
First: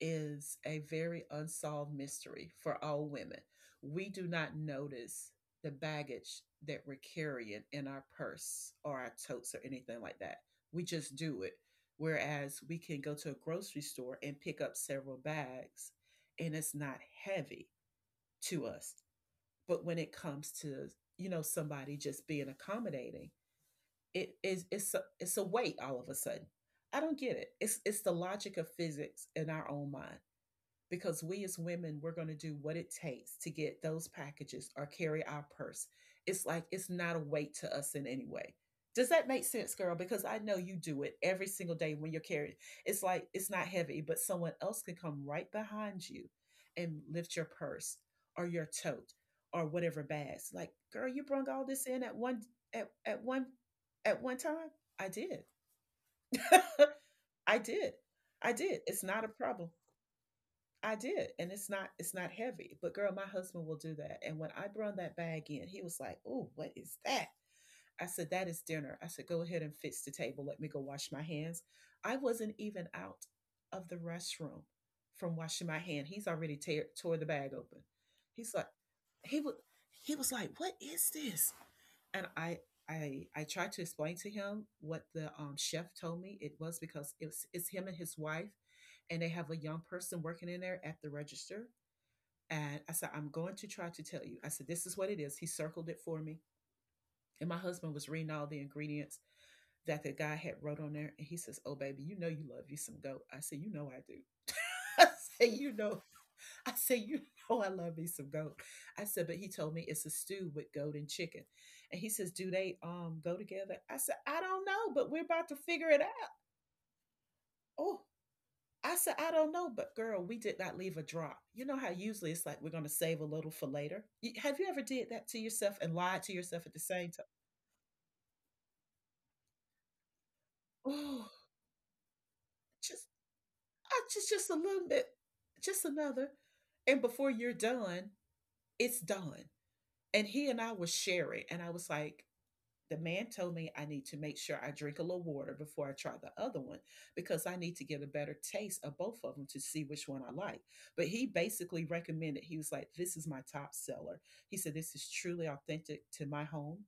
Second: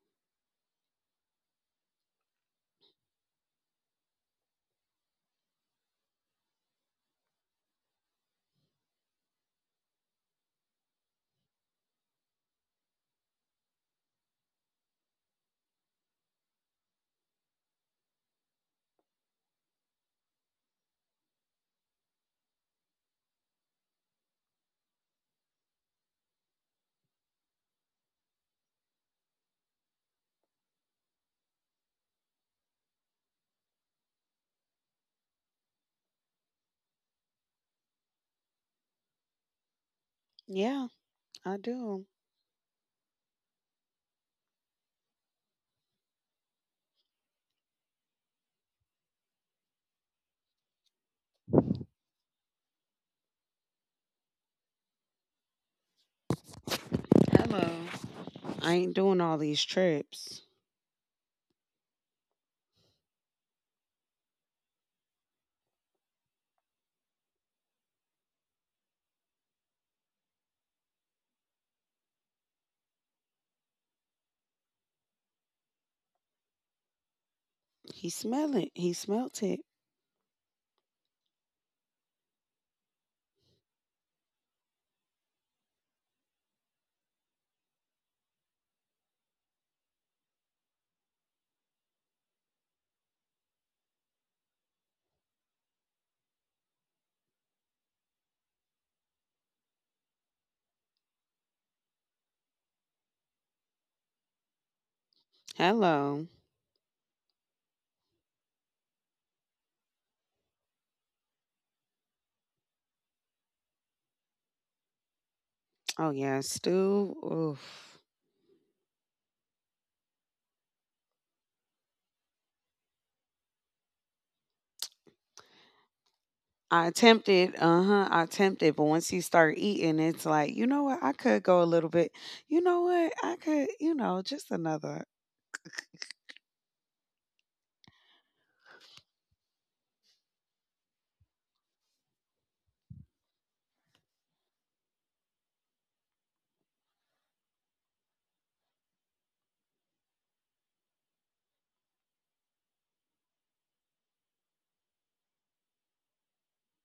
Speaker 1: is a very unsolved mystery for all women. We do not notice the baggage that we're carrying in our purse or our totes or anything like that. We just do it. Whereas we can go to a grocery store and pick up several bags and it's not heavy to us. But when it comes to, you know, somebody just being accommodating, it's a weight all of a sudden. I don't get it. It's the logic of physics in our own mind because we as women we're going to do what it takes to get those packages or carry our purse, it's like it's not a weight to us in any way. Does that make sense, girl? Because I know you
Speaker 2: Yeah,
Speaker 1: do it every
Speaker 2: I
Speaker 1: single day
Speaker 2: do.
Speaker 1: when you're carrying, it's like it's not heavy but someone else can come right behind you and lift your purse or your tote or whatever bags, like, girl, you brung all this in at, at one at one time. I did. i
Speaker 2: Hello.
Speaker 1: did i
Speaker 2: I
Speaker 1: did
Speaker 2: ain't
Speaker 1: It's
Speaker 2: doing
Speaker 1: not a
Speaker 2: all these
Speaker 1: problem.
Speaker 2: trips.
Speaker 1: I did, and it's not heavy. But girl, my husband will do that. And when I brought that bag in, he was like, "Oh, what is that?" I said, that is dinner. I said, go ahead and fix the table. Let me go wash my hands. I wasn't even out of the restroom from washing my hand. He's already tore the bag open.
Speaker 2: He
Speaker 1: He's
Speaker 2: smell
Speaker 1: like,
Speaker 2: it. He
Speaker 1: he
Speaker 2: smelt
Speaker 1: was
Speaker 2: it.
Speaker 1: he was like, what is this? And I tried to explain to him what the chef told me it was because it's him and his wife and they have a young person working in there at the register. And I said, I'm going to try to tell you. I said, this is what it is. He circled it for me. And my husband was reading all the ingredients that the guy had wrote on there. And he says, oh, baby, you know you love you some goat. I said, you know I do. I say, you know,
Speaker 2: Hello.
Speaker 1: I say, you know I love me some goat. I said, but he told me it's a stew with goat and chicken. And he says, do they go together? I said, I don't know, but we're about to figure it out.
Speaker 2: Oh yeah, stew. Oof.
Speaker 1: Oh, I said, I don't know, but girl, we did not leave a drop. You know how usually it's like we're going to save a little for later. Have you ever did that to yourself and lied to yourself at the
Speaker 2: I
Speaker 1: same time?
Speaker 2: attempted, uh-huh, I attempted, but once you start eating, it's like, you know what, I
Speaker 1: Oh,
Speaker 2: could go a little bit. You know
Speaker 1: just
Speaker 2: what, I could, you know,
Speaker 1: Just
Speaker 2: just
Speaker 1: a little bit,
Speaker 2: another.
Speaker 1: just another. And before you're done, it's done. And he and I was sharing, and I was like, the man told me I need to make sure I drink a little water before I try the other one because I need to get a better taste of both of them to see which one I like. But he basically recommended, he was like, "This is my top seller." He said, "This is truly authentic to my home,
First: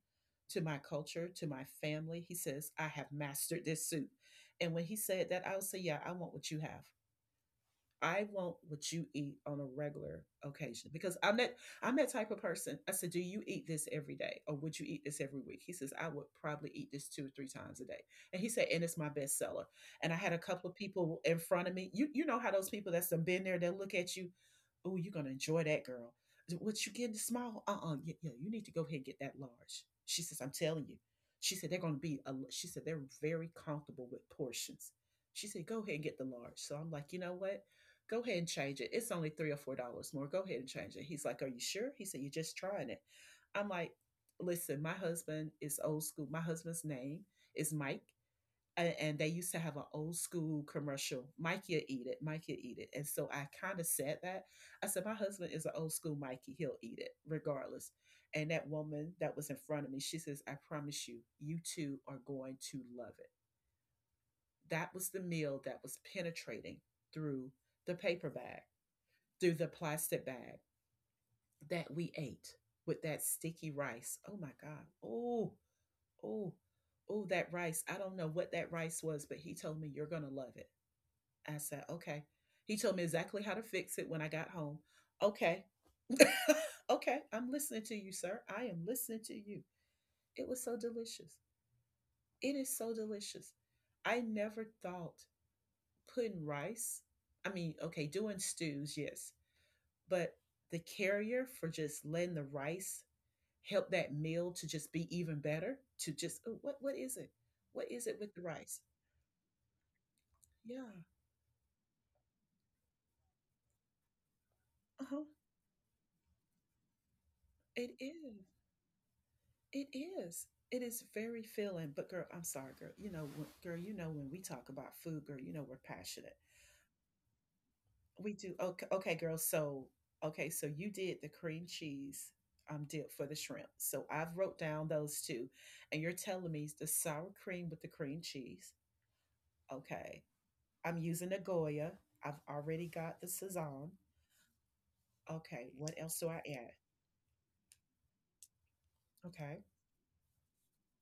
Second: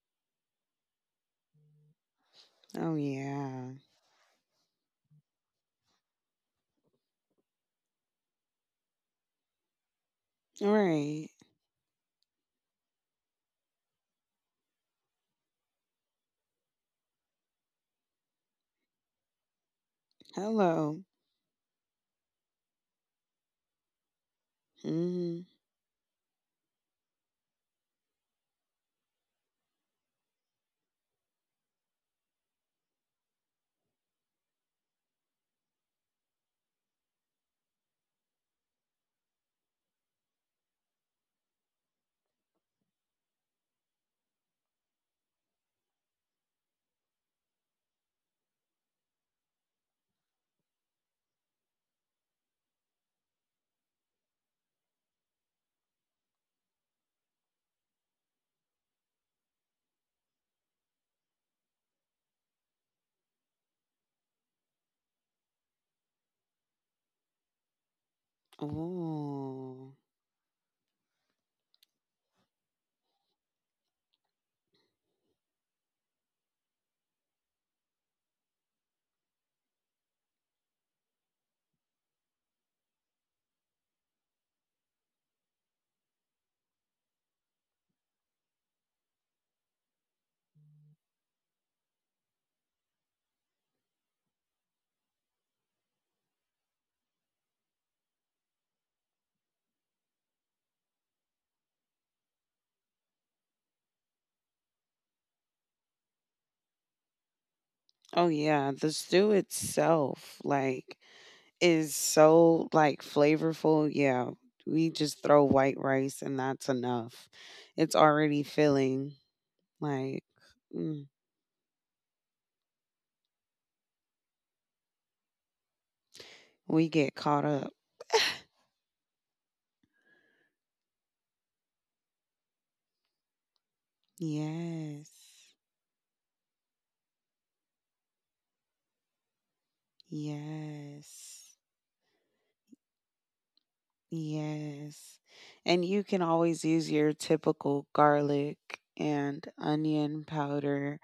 Speaker 1: to my culture, to my family." He says, "I
Speaker 2: Oh
Speaker 1: have mastered
Speaker 2: yeah,
Speaker 1: this soup." And when he said that, I would say, "Yeah, I want what you have. I want what you eat on a regular occasion because
Speaker 2: right.
Speaker 1: I'm that type of person." I said, "Do you eat this every day, or would you eat this every week?" He says, "I would probably eat this 2 or 3 times a day," and he said, "And it's my best seller." And I had a couple of
Speaker 2: Hello.
Speaker 1: people in front of me. You know how those people that's done been there, they look at you, "Oh, you're gonna
Speaker 2: Mm.
Speaker 1: enjoy that, girl." What you getting small? Yeah, yeah, you need to go ahead and get that large. She says, "I'm telling you." She said they're gonna be. A, she said they're very comfortable with portions. She said, "Go ahead and get the large." So I'm like, you know what? Go ahead and change it. It's only $3 or $4 more. Go ahead and change it. He's like, "Are you sure?" He said, "You're just trying it." I'm like, "Listen, my husband is old school. My husband's name is Mike." And they used to have an old school commercial, "Mikey'll eat it, Mikey'll eat it." And so I kind of said that. I said, "My husband is an old school Mikey, he'll eat it regardless." And that woman that was in front of me, she says, "I promise you, you two are going to love it." That was the meal that was penetrating through the paper bag, through the
Speaker 2: Oh,
Speaker 1: plastic bag that we ate with that sticky rice. Oh my God. Oh, oh, oh, that rice. I don't know what that rice was, but he told me, "You're going to love it." I said, "Okay." He told me exactly how to fix it when I got home. Okay. Okay. I'm listening to you, sir. I am listening to you. It was so delicious. It is so delicious. I never thought putting rice, I mean, okay, doing stews, yes. But the carrier for just letting the rice help that meal to just be even better, to just oh, what is it? What is it
Speaker 2: oh
Speaker 1: with the
Speaker 2: yeah.
Speaker 1: rice?
Speaker 2: The stew itself,
Speaker 1: Yeah.
Speaker 2: like, is so like flavorful. Yeah, we just
Speaker 1: Uh-huh.
Speaker 2: throw white rice and that's enough. It's
Speaker 1: It
Speaker 2: already
Speaker 1: is.
Speaker 2: filling.
Speaker 1: It
Speaker 2: Like,
Speaker 1: is. It
Speaker 2: mm,
Speaker 1: is very filling. But girl, I'm sorry, girl. You know, when, girl, you know when we talk about food, girl, you know we're passionate.
Speaker 2: we get caught up.
Speaker 1: We do. Okay, okay, girl. So, okay, so you did the cream cheese dip for the shrimp. So I've wrote down
Speaker 2: Yes.
Speaker 1: those two, and you're telling me it's the sour cream with the cream cheese. Okay, I'm using the
Speaker 2: Yes.
Speaker 1: Goya. I've already got the Cezanne.
Speaker 2: Yes.
Speaker 1: Okay,
Speaker 2: And
Speaker 1: what
Speaker 2: you
Speaker 1: else
Speaker 2: can
Speaker 1: do I
Speaker 2: always
Speaker 1: add?
Speaker 2: use your typical garlic and
Speaker 1: Okay,
Speaker 2: onion powder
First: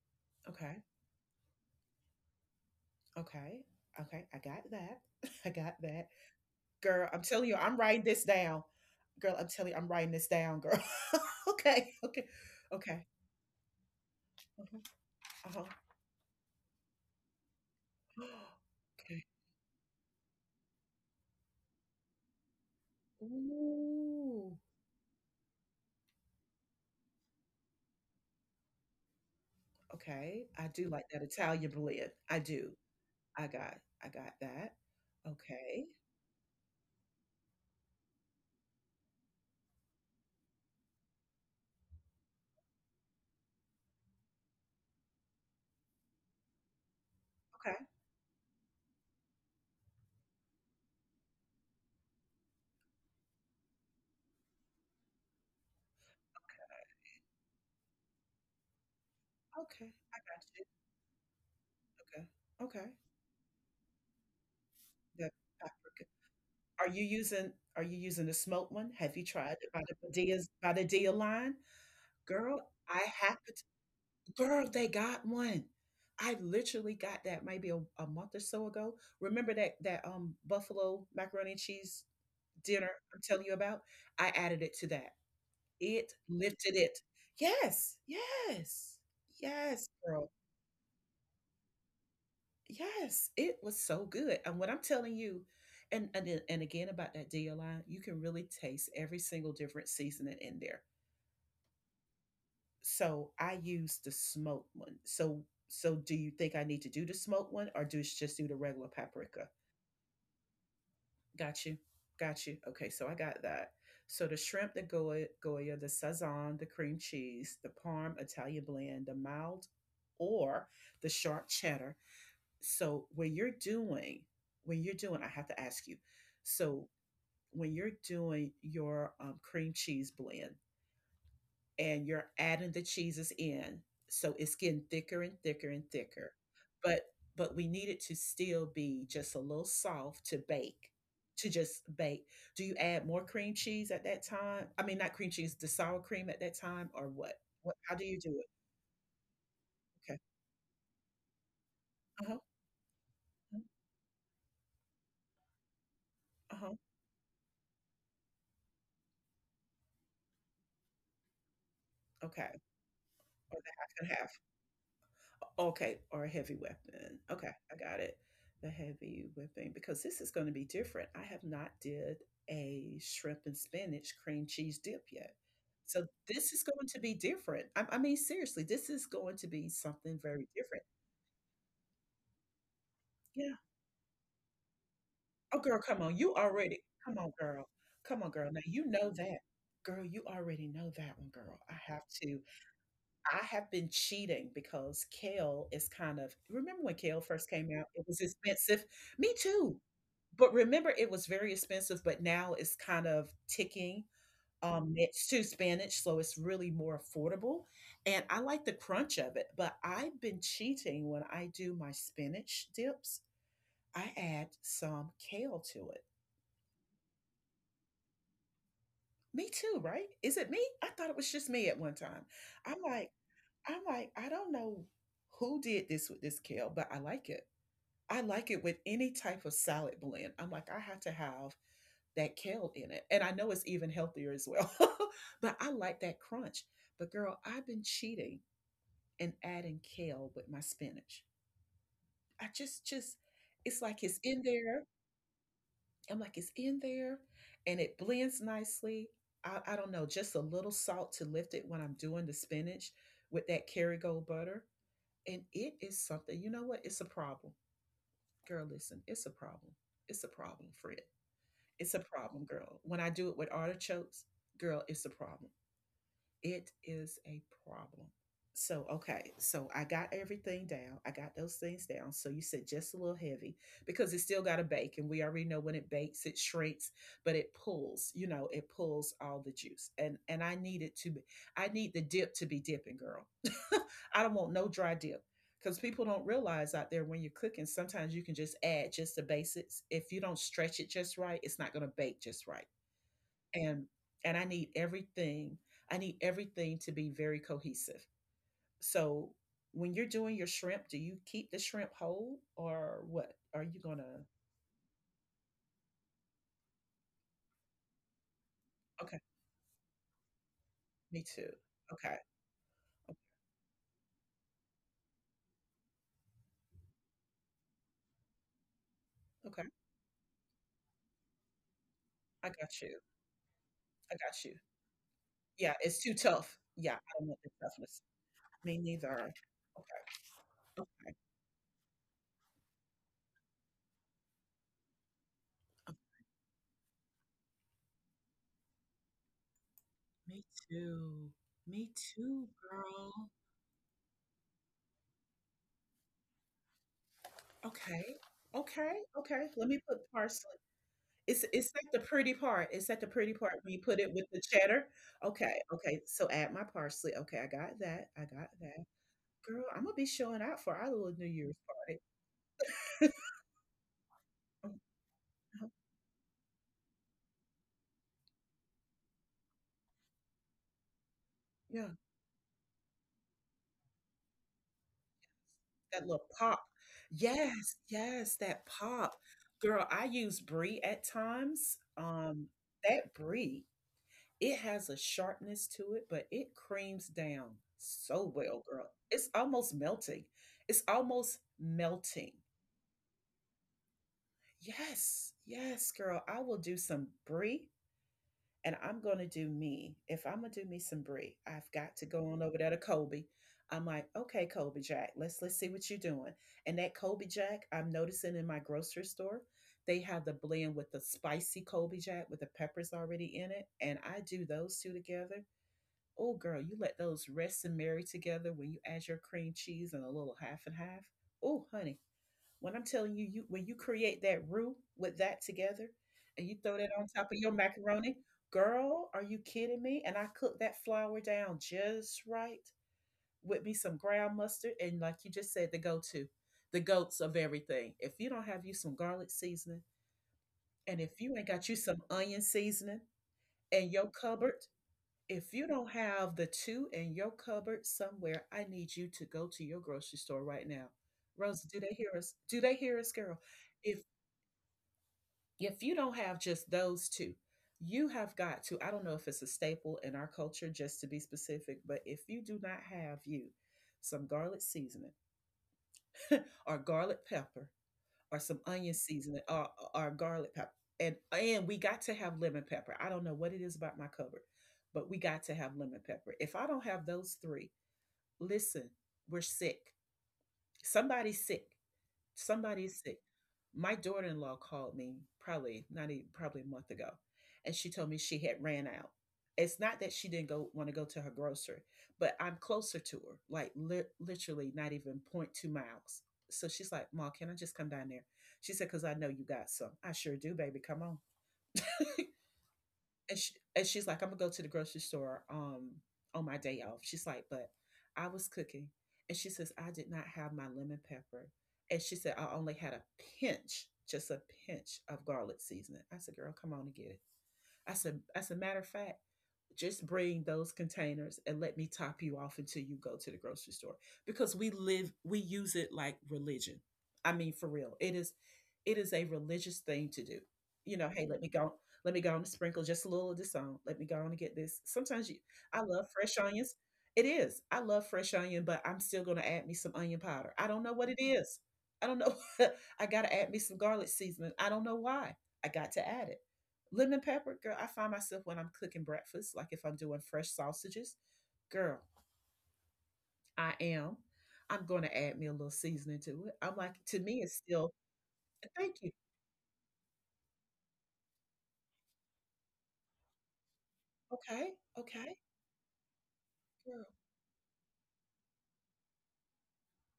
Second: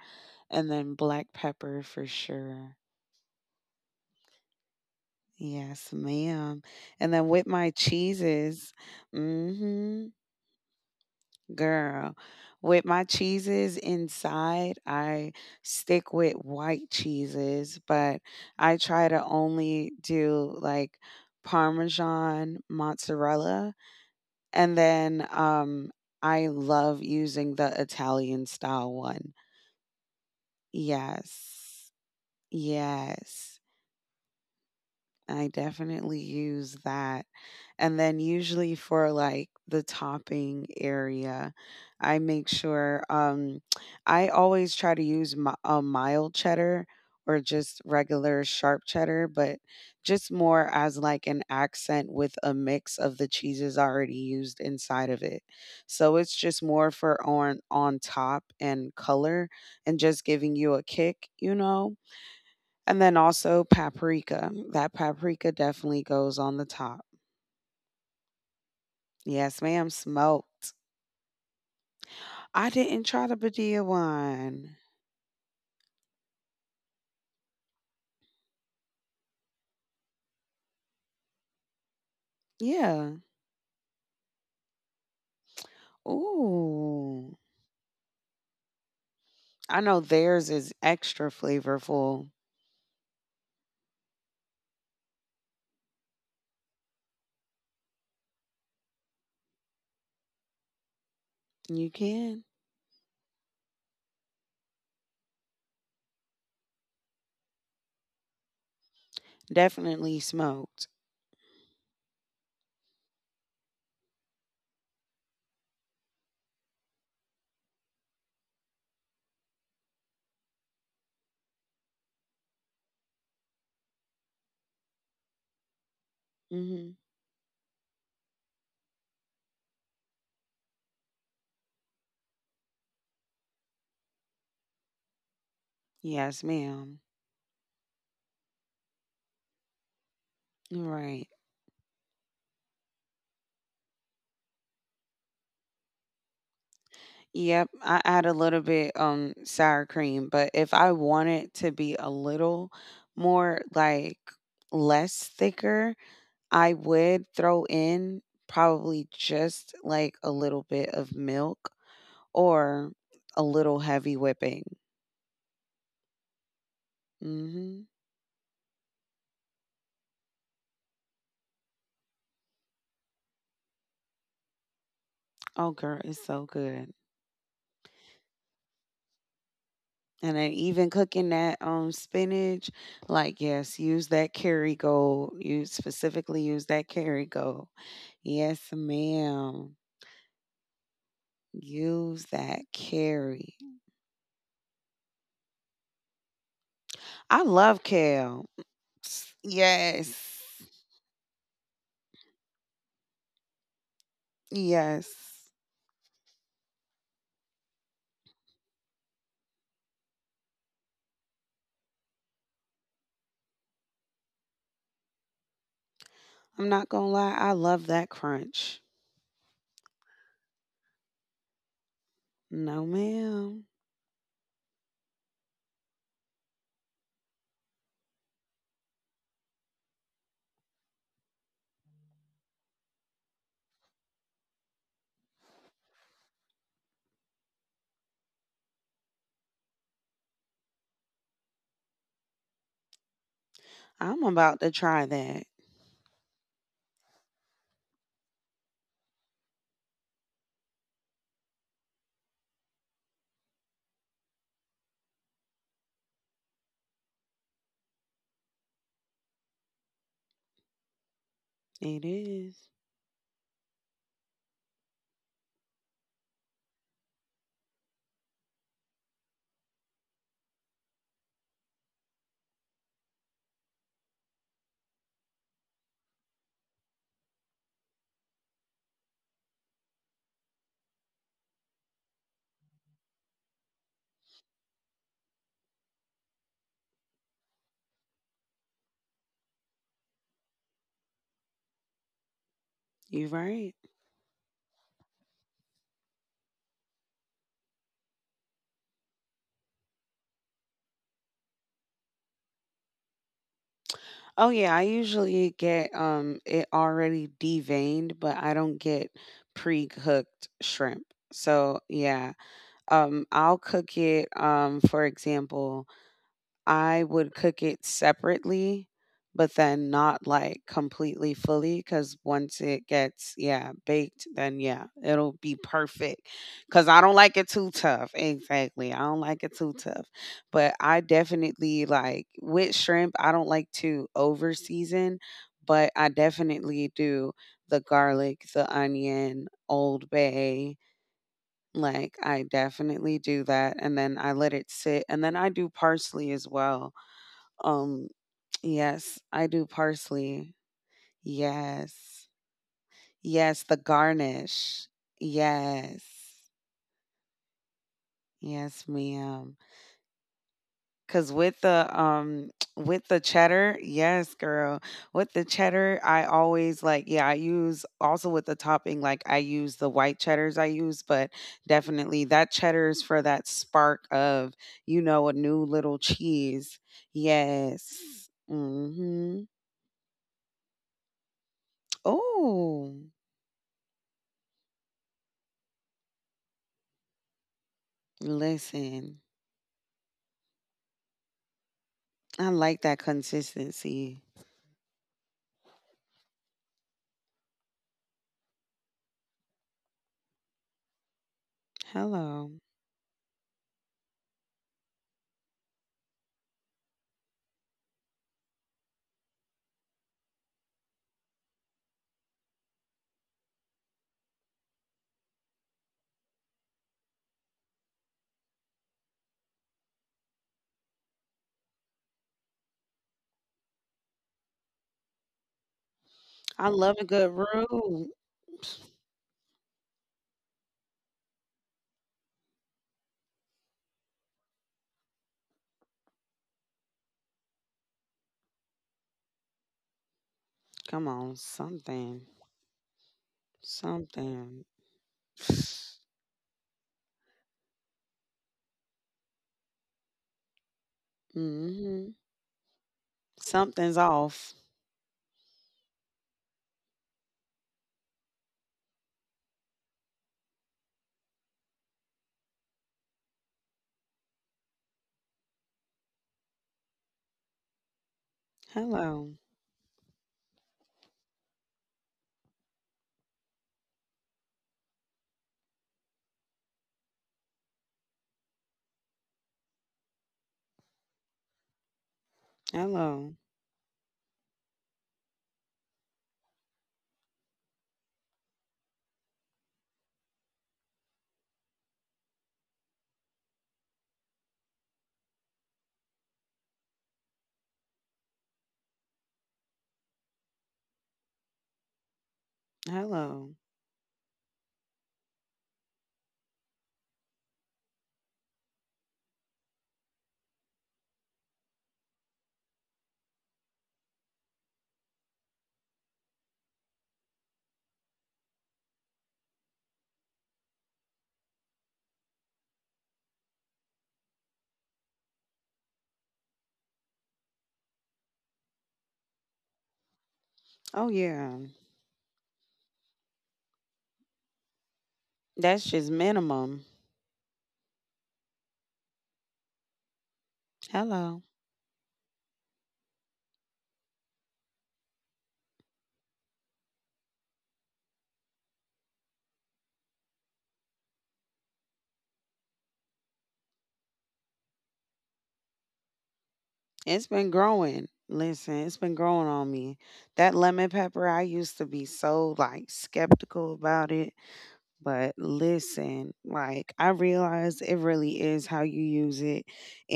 Speaker 2: and
Speaker 1: okay,
Speaker 2: then black pepper for sure.
Speaker 1: okay, okay. I got that. I got
Speaker 2: Yes,
Speaker 1: that.
Speaker 2: ma'am.
Speaker 1: Girl,
Speaker 2: And
Speaker 1: I'm
Speaker 2: then with
Speaker 1: telling you,
Speaker 2: my
Speaker 1: I'm writing this down.
Speaker 2: cheeses,
Speaker 1: Girl, I'm
Speaker 2: mm
Speaker 1: telling you, I'm
Speaker 2: mhm,
Speaker 1: writing this down, girl. Okay,
Speaker 2: girl.
Speaker 1: okay,
Speaker 2: With my
Speaker 1: okay.
Speaker 2: cheeses inside,
Speaker 1: Uh-huh.
Speaker 2: I
Speaker 1: Uh-huh.
Speaker 2: stick with white cheeses, but I try to
Speaker 1: Okay.
Speaker 2: only do like parmesan, mozzarella,
Speaker 1: Ooh.
Speaker 2: and then, I love using the Italian style one.
Speaker 1: Okay. I do like that Italian
Speaker 2: Yes.
Speaker 1: blend. I do. I
Speaker 2: Yes.
Speaker 1: got I got that.
Speaker 2: I
Speaker 1: Okay.
Speaker 2: definitely use that. And then usually for like the topping area, I make sure I always try to use a mild cheddar or
Speaker 1: Okay.
Speaker 2: just regular sharp cheddar, but just more as like an accent with a mix of the cheeses already used inside of it. So it's just more for on top and color
Speaker 1: Okay.
Speaker 2: and
Speaker 1: I
Speaker 2: just
Speaker 1: got
Speaker 2: giving
Speaker 1: you.
Speaker 2: you a kick, you know?
Speaker 1: Okay. Okay.
Speaker 2: And then also paprika. That
Speaker 1: The
Speaker 2: paprika definitely
Speaker 1: paprika.
Speaker 2: goes on the
Speaker 1: Are you
Speaker 2: top.
Speaker 1: using are you using the smoked one? Have you tried
Speaker 2: Yes,
Speaker 1: it by
Speaker 2: ma'am,
Speaker 1: the Padilla's by
Speaker 2: smoked.
Speaker 1: the Dia line? Girl,
Speaker 2: I
Speaker 1: I
Speaker 2: didn't try the
Speaker 1: happened
Speaker 2: Badia
Speaker 1: girl,
Speaker 2: one.
Speaker 1: they got one. I literally got that maybe a month or so ago. Remember that buffalo macaroni and cheese dinner
Speaker 2: Yeah.
Speaker 1: I'm telling you about? I added it to that. It lifted it.
Speaker 2: Ooh.
Speaker 1: Yes, yes,
Speaker 2: I
Speaker 1: yes,
Speaker 2: know
Speaker 1: girl.
Speaker 2: theirs is extra flavorful.
Speaker 1: Yes, it was so good. And what I'm telling you, and again about that DLI, you can really taste every single different seasoning in there.
Speaker 2: You can.
Speaker 1: So I use the smoked one. So do you think I need to do the smoked one or just do the regular paprika?
Speaker 2: Definitely smoked.
Speaker 1: Got you. Got you. Okay, so I got that. So the shrimp, the goya, goya, the sazon, the cream cheese, the parm Italian blend, the mild or the sharp cheddar. So when you're doing, when you're doing, I have to ask you. So
Speaker 2: Mhm.
Speaker 1: when you're doing your cream cheese blend and you're adding the cheeses in, so it's getting thicker and thicker and thicker,
Speaker 2: Yes, ma'am.
Speaker 1: but but we need it to still be just a little soft to bake,
Speaker 2: Right.
Speaker 1: to just bake. Do you add more cream cheese at that time? I mean, not cream cheese, the sour cream at that time, or what?
Speaker 2: Yep,
Speaker 1: What? How
Speaker 2: I
Speaker 1: do you
Speaker 2: add a
Speaker 1: do it?
Speaker 2: little bit sour
Speaker 1: Okay.
Speaker 2: cream, but if I want it to be a
Speaker 1: Uh huh.
Speaker 2: little more like less thicker,
Speaker 1: Uh
Speaker 2: I
Speaker 1: huh.
Speaker 2: would throw in probably just like a little bit of milk
Speaker 1: Okay.
Speaker 2: or a
Speaker 1: Or the
Speaker 2: little
Speaker 1: half and
Speaker 2: heavy
Speaker 1: half.
Speaker 2: whipping.
Speaker 1: Okay, or a heavy weapon. Okay, I
Speaker 2: Mhm.
Speaker 1: got it. The heavy whipping because this is going to be different. I have not did a shrimp and spinach cream cheese dip yet.
Speaker 2: Oh girl,
Speaker 1: So
Speaker 2: it's so
Speaker 1: this is
Speaker 2: good.
Speaker 1: going to be different. I mean, seriously, this is going to be something
Speaker 2: And then
Speaker 1: very different.
Speaker 2: even cooking that spinach, like
Speaker 1: Yeah.
Speaker 2: yes, use that Kerrygold.
Speaker 1: Oh,
Speaker 2: Use
Speaker 1: girl, come on. You
Speaker 2: specifically use
Speaker 1: already,
Speaker 2: that
Speaker 1: come on, girl.
Speaker 2: Kerrygold.
Speaker 1: Come on, girl.
Speaker 2: Yes,
Speaker 1: Now you know that.
Speaker 2: ma'am.
Speaker 1: Girl, you already know that one, girl. I have
Speaker 2: Use
Speaker 1: to.
Speaker 2: that
Speaker 1: I
Speaker 2: carry.
Speaker 1: have been cheating because kale is kind of remember when kale
Speaker 2: I
Speaker 1: first came
Speaker 2: love
Speaker 1: out? It was
Speaker 2: kale.
Speaker 1: expensive. Me too.
Speaker 2: Yes.
Speaker 1: But remember it was very expensive, but now it's kind of ticking.
Speaker 2: Yes.
Speaker 1: Next to spinach, so it's really more affordable. And I like the crunch of it, but I've been cheating when I do my spinach dips. I add some kale to it.
Speaker 2: I'm not gonna lie, I love that crunch.
Speaker 1: Me too, right? Is it me? I thought it was just me at one time. I'm
Speaker 2: No,
Speaker 1: like,
Speaker 2: ma'am.
Speaker 1: I'm like, I don't know who did this with this kale, but I like it. I like it with any type of salad blend. I'm like, I have to have that kale in it. And I know it's even healthier as well, but I like that crunch. But girl, I've been cheating and adding kale with my spinach. I just, just, it's like it's
Speaker 2: I'm
Speaker 1: in
Speaker 2: about to
Speaker 1: there.
Speaker 2: try that.
Speaker 1: I'm like, it's in there and it blends nicely. I don't know, just a little salt to lift it when I'm doing the spinach with that Kerrygold butter. And it is something, you know what? It's a problem. Girl, listen, it's a problem. It's a problem, Fred. It's a
Speaker 2: It
Speaker 1: problem,
Speaker 2: is.
Speaker 1: girl. When I do it with artichokes, girl, it's a problem. It is a problem. So, okay, so I got everything down. I got those things down. So, you said just a little heavy because it still got to bake. And we already know when it bakes, it shrinks, but it pulls, you know, it pulls all the juice. And I need it to be, I need the dip to be dipping, girl. I don't want no dry dip because people don't realize out there when you're cooking, sometimes you can just add just the basics. If you don't stretch it just right, it's not going to bake just right,
Speaker 2: You're right.
Speaker 1: and and I need everything to be very cohesive. So when you're doing your shrimp, do you keep the shrimp whole or what? Are you gonna?
Speaker 2: Oh yeah, I usually get it already deveined, but I don't get
Speaker 1: Okay,
Speaker 2: pre-cooked shrimp.
Speaker 1: me too.
Speaker 2: So
Speaker 1: Okay,
Speaker 2: yeah,
Speaker 1: o-
Speaker 2: I'll cook it. For example, I would cook it separately, but
Speaker 1: okay,
Speaker 2: then not like completely fully because
Speaker 1: I
Speaker 2: once
Speaker 1: got
Speaker 2: it
Speaker 1: you.
Speaker 2: gets, yeah,
Speaker 1: I
Speaker 2: baked,
Speaker 1: got you.
Speaker 2: then yeah, it'll be
Speaker 1: Yeah, it's too
Speaker 2: perfect.
Speaker 1: tough. Yeah,
Speaker 2: Because I
Speaker 1: I
Speaker 2: don't
Speaker 1: don't want
Speaker 2: like
Speaker 1: the
Speaker 2: it too
Speaker 1: toughness.
Speaker 2: tough.
Speaker 1: Me
Speaker 2: Exactly. I
Speaker 1: neither.
Speaker 2: don't like it too tough.
Speaker 1: Okay,
Speaker 2: But
Speaker 1: okay,
Speaker 2: I definitely like with shrimp, I don't like to over season,
Speaker 1: okay.
Speaker 2: but I definitely do the garlic, the onion, Old
Speaker 1: Me
Speaker 2: Bay.
Speaker 1: too. Me
Speaker 2: Like
Speaker 1: too,
Speaker 2: I
Speaker 1: girl.
Speaker 2: definitely do that. And then I let it sit. And then I do parsley as well um,
Speaker 1: Okay, okay,
Speaker 2: yes,
Speaker 1: okay.
Speaker 2: I
Speaker 1: Let
Speaker 2: do
Speaker 1: me put parsley.
Speaker 2: parsley.
Speaker 1: It's at the
Speaker 2: Yes.
Speaker 1: pretty part. It's at the pretty part
Speaker 2: Yes,
Speaker 1: when you
Speaker 2: the
Speaker 1: put it with the cheddar.
Speaker 2: garnish.
Speaker 1: Okay, okay.
Speaker 2: Yes.
Speaker 1: So add my parsley. Okay, I got that. I got that.
Speaker 2: Yes, ma'am.
Speaker 1: Girl, I'm gonna be showing out for our little New
Speaker 2: Cause
Speaker 1: Year's
Speaker 2: with the
Speaker 1: party.
Speaker 2: with the cheddar, yes,
Speaker 1: Oh,
Speaker 2: girl. With the
Speaker 1: oh,
Speaker 2: cheddar, I always like, yeah, I use also with the topping, like I use the white cheddars I use, but
Speaker 1: yeah,
Speaker 2: definitely that cheddar is for that spark of a new little
Speaker 1: that little pop.
Speaker 2: cheese.
Speaker 1: Yes,
Speaker 2: Yes.
Speaker 1: yes, that pop.
Speaker 2: Mm-hmm.
Speaker 1: Girl, I use brie at times.
Speaker 2: Oh.
Speaker 1: That brie, it has a sharpness to it, but it creams down so well, girl.
Speaker 2: Listen,
Speaker 1: It's almost melting. It's almost melting.
Speaker 2: I like that consistency.
Speaker 1: Yes, yes, girl. I will do some brie and I'm going to do me. If I'm going to do me some brie, I've got to go on over
Speaker 2: Hello.
Speaker 1: there to Kobe. I'm like, okay, Kobe Jack, let's see what you're doing. And that Kobe Jack, I'm noticing in my grocery store, they have the blend with the spicy Kobe Jack with the peppers already in it, and I do those two together. Oh, girl, you let those rest and marry together when you add your cream cheese and a little half and half. Oh, honey, when I'm telling you, when you create that roux with that together and you
Speaker 2: I
Speaker 1: throw that
Speaker 2: love
Speaker 1: on
Speaker 2: a
Speaker 1: top
Speaker 2: good
Speaker 1: of your
Speaker 2: roux.
Speaker 1: macaroni, girl, are you kidding me? And I cook that flour down just right with me some ground mustard and like you just said, the go-to, the goats of everything. If you don't have you some garlic seasoning and
Speaker 2: Come
Speaker 1: if you
Speaker 2: on,
Speaker 1: ain't got you some
Speaker 2: something.
Speaker 1: onion seasoning in your cupboard,
Speaker 2: Something.
Speaker 1: if you don't have the two in your cupboard somewhere, I need you to go to your grocery store right now. Rosa, do they hear
Speaker 2: Hmm.
Speaker 1: us? Do they hear us, girl?
Speaker 2: Something's
Speaker 1: If
Speaker 2: off.
Speaker 1: if you don't have just those two, you have got to, I don't know if it's a staple in our culture, just to be specific, but if you do not have you some garlic seasoning or garlic pepper or some onion
Speaker 2: Hello.
Speaker 1: seasoning or garlic pepper, and we got to have lemon pepper. I don't know what it is about my cupboard, but we got to have lemon pepper. If I don't have those three, listen, we're sick. Somebody's sick. Somebody is sick.
Speaker 2: Hello.
Speaker 1: My daughter-in-law called me probably not even probably a month ago, and she told me she had ran out. It's not that she didn't go want to go to her grocery, but I'm closer to her, like literally not even 0.2 miles. So she's like, "Ma, can I just come down there?" She said, "Cause I know you got some." I sure do, baby. Come on. and, she,
Speaker 2: Hello.
Speaker 1: and she's like, I'm gonna go to the grocery store on my day off. She's like, but I was cooking, and she says I did not have my lemon pepper, and she said I only had a pinch, just a pinch of garlic seasoning. I said, girl, come on and get it. I said, as a matter of fact, just bring those containers and let me top you off until you go to the grocery store because we use it like religion. I mean, for real, it is a religious thing to do.
Speaker 2: Oh,
Speaker 1: Hey,
Speaker 2: yeah.
Speaker 1: let me go on and sprinkle just a little of this on, let me go on and get this sometimes. You, I
Speaker 2: That's
Speaker 1: love
Speaker 2: just
Speaker 1: fresh onions.
Speaker 2: minimum.
Speaker 1: It is. I love fresh onion, but I'm still going to add me some onion powder. I don't know what it
Speaker 2: Hello.
Speaker 1: is. I don't know. I gotta add me some garlic seasoning. I don't know why I got to add it. Lemon pepper, girl, I find myself when I'm cooking breakfast, like if I'm doing fresh sausages, girl, I am. I'm going to add me a little seasoning to it. I'm like, to
Speaker 2: It's
Speaker 1: me,
Speaker 2: been
Speaker 1: it's still,
Speaker 2: growing. Listen,
Speaker 1: thank
Speaker 2: it's
Speaker 1: you.
Speaker 2: been growing on me. That lemon pepper, I used to be so like skeptical about it.
Speaker 1: Okay,
Speaker 2: But
Speaker 1: okay,
Speaker 2: listen, like
Speaker 1: girl,
Speaker 2: I realize it really is how you use it.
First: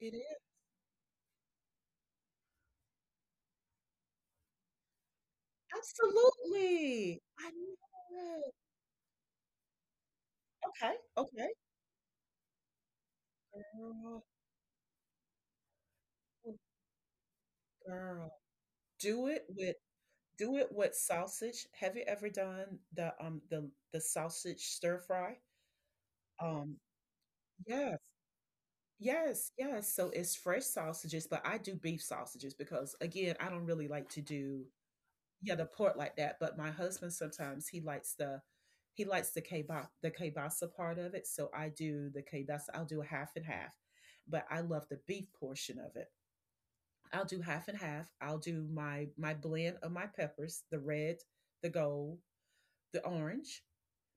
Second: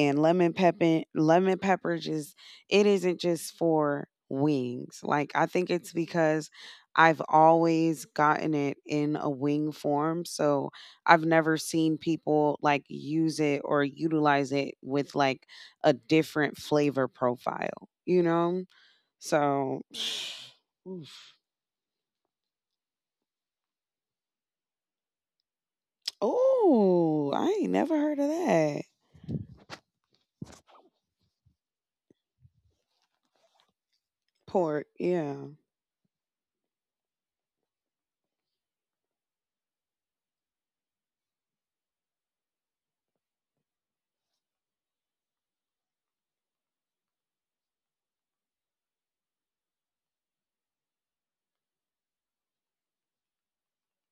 Speaker 1: it is.
Speaker 2: lemon pepper just it isn't just for wings. Like I think it's because
Speaker 1: Absolutely.
Speaker 2: I've
Speaker 1: I
Speaker 2: always
Speaker 1: know.
Speaker 2: gotten it in a wing form. So
Speaker 1: Okay,
Speaker 2: I've
Speaker 1: okay.
Speaker 2: never seen people like use it or
Speaker 1: Girl,
Speaker 2: utilize it with like a
Speaker 1: oh,
Speaker 2: different flavor profile, you
Speaker 1: girl.
Speaker 2: know?
Speaker 1: Do it with
Speaker 2: So
Speaker 1: do it with sausage. Have you ever done the sausage stir fry? Um,
Speaker 2: Oh, I ain't never
Speaker 1: yeah.
Speaker 2: heard of that.
Speaker 1: Yes, yes. So it's fresh sausages, but I do beef sausages because, again, I don't really like to do,
Speaker 2: Port, yeah.
Speaker 1: yeah, the pork like that. But my husband, sometimes he likes the kielbasa, the kielbasa, part of it. So I do the kielbasa. I'll do a half and half, but I love the beef portion of it. I'll do half and half. I'll do my blend of my peppers, the red, the gold, the orange,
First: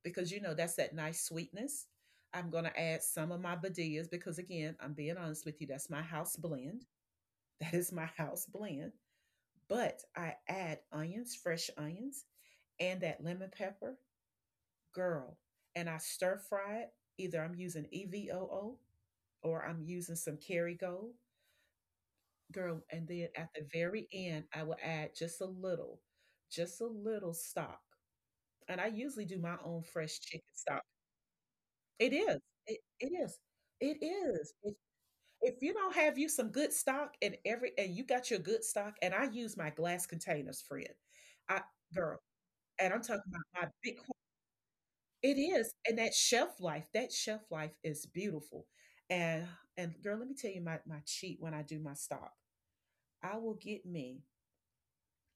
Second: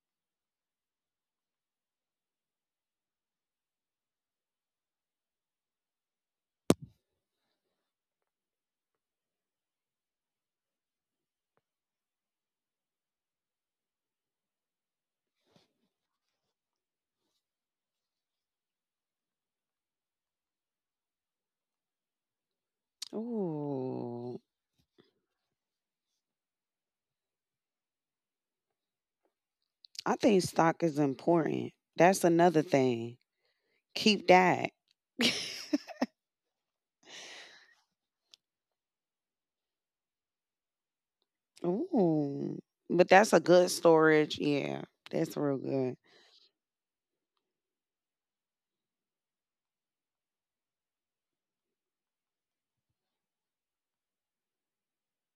Speaker 1: because you know that's that nice sweetness. I'm going to add some of my badillas because, again, I'm being honest with you, that's my house blend. That is my house blend. But I add onions, fresh onions, and that lemon pepper, girl. And I stir fry it. Either I'm using EVOO or I'm using some Kerrygold, girl. And then at the very end,
Speaker 2: Ooh,
Speaker 1: I will add just a little stock. And I usually do my own fresh
Speaker 2: I
Speaker 1: chicken
Speaker 2: think
Speaker 1: stock.
Speaker 2: stock is important.
Speaker 1: It
Speaker 2: That's
Speaker 1: is.
Speaker 2: another
Speaker 1: It
Speaker 2: thing.
Speaker 1: is. It
Speaker 2: Keep
Speaker 1: is. If
Speaker 2: that.
Speaker 1: if you don't have you some good stock, and you got your good stock, and I use my glass containers, friend. I Girl,
Speaker 2: Ooh,
Speaker 1: and I'm
Speaker 2: but
Speaker 1: talking
Speaker 2: that's a
Speaker 1: about my
Speaker 2: good
Speaker 1: big,
Speaker 2: storage. Yeah,
Speaker 1: it
Speaker 2: that's real
Speaker 1: is.
Speaker 2: good.
Speaker 1: And that shelf life is beautiful. And and girl, let me tell you my cheat when I do my stock. I will get me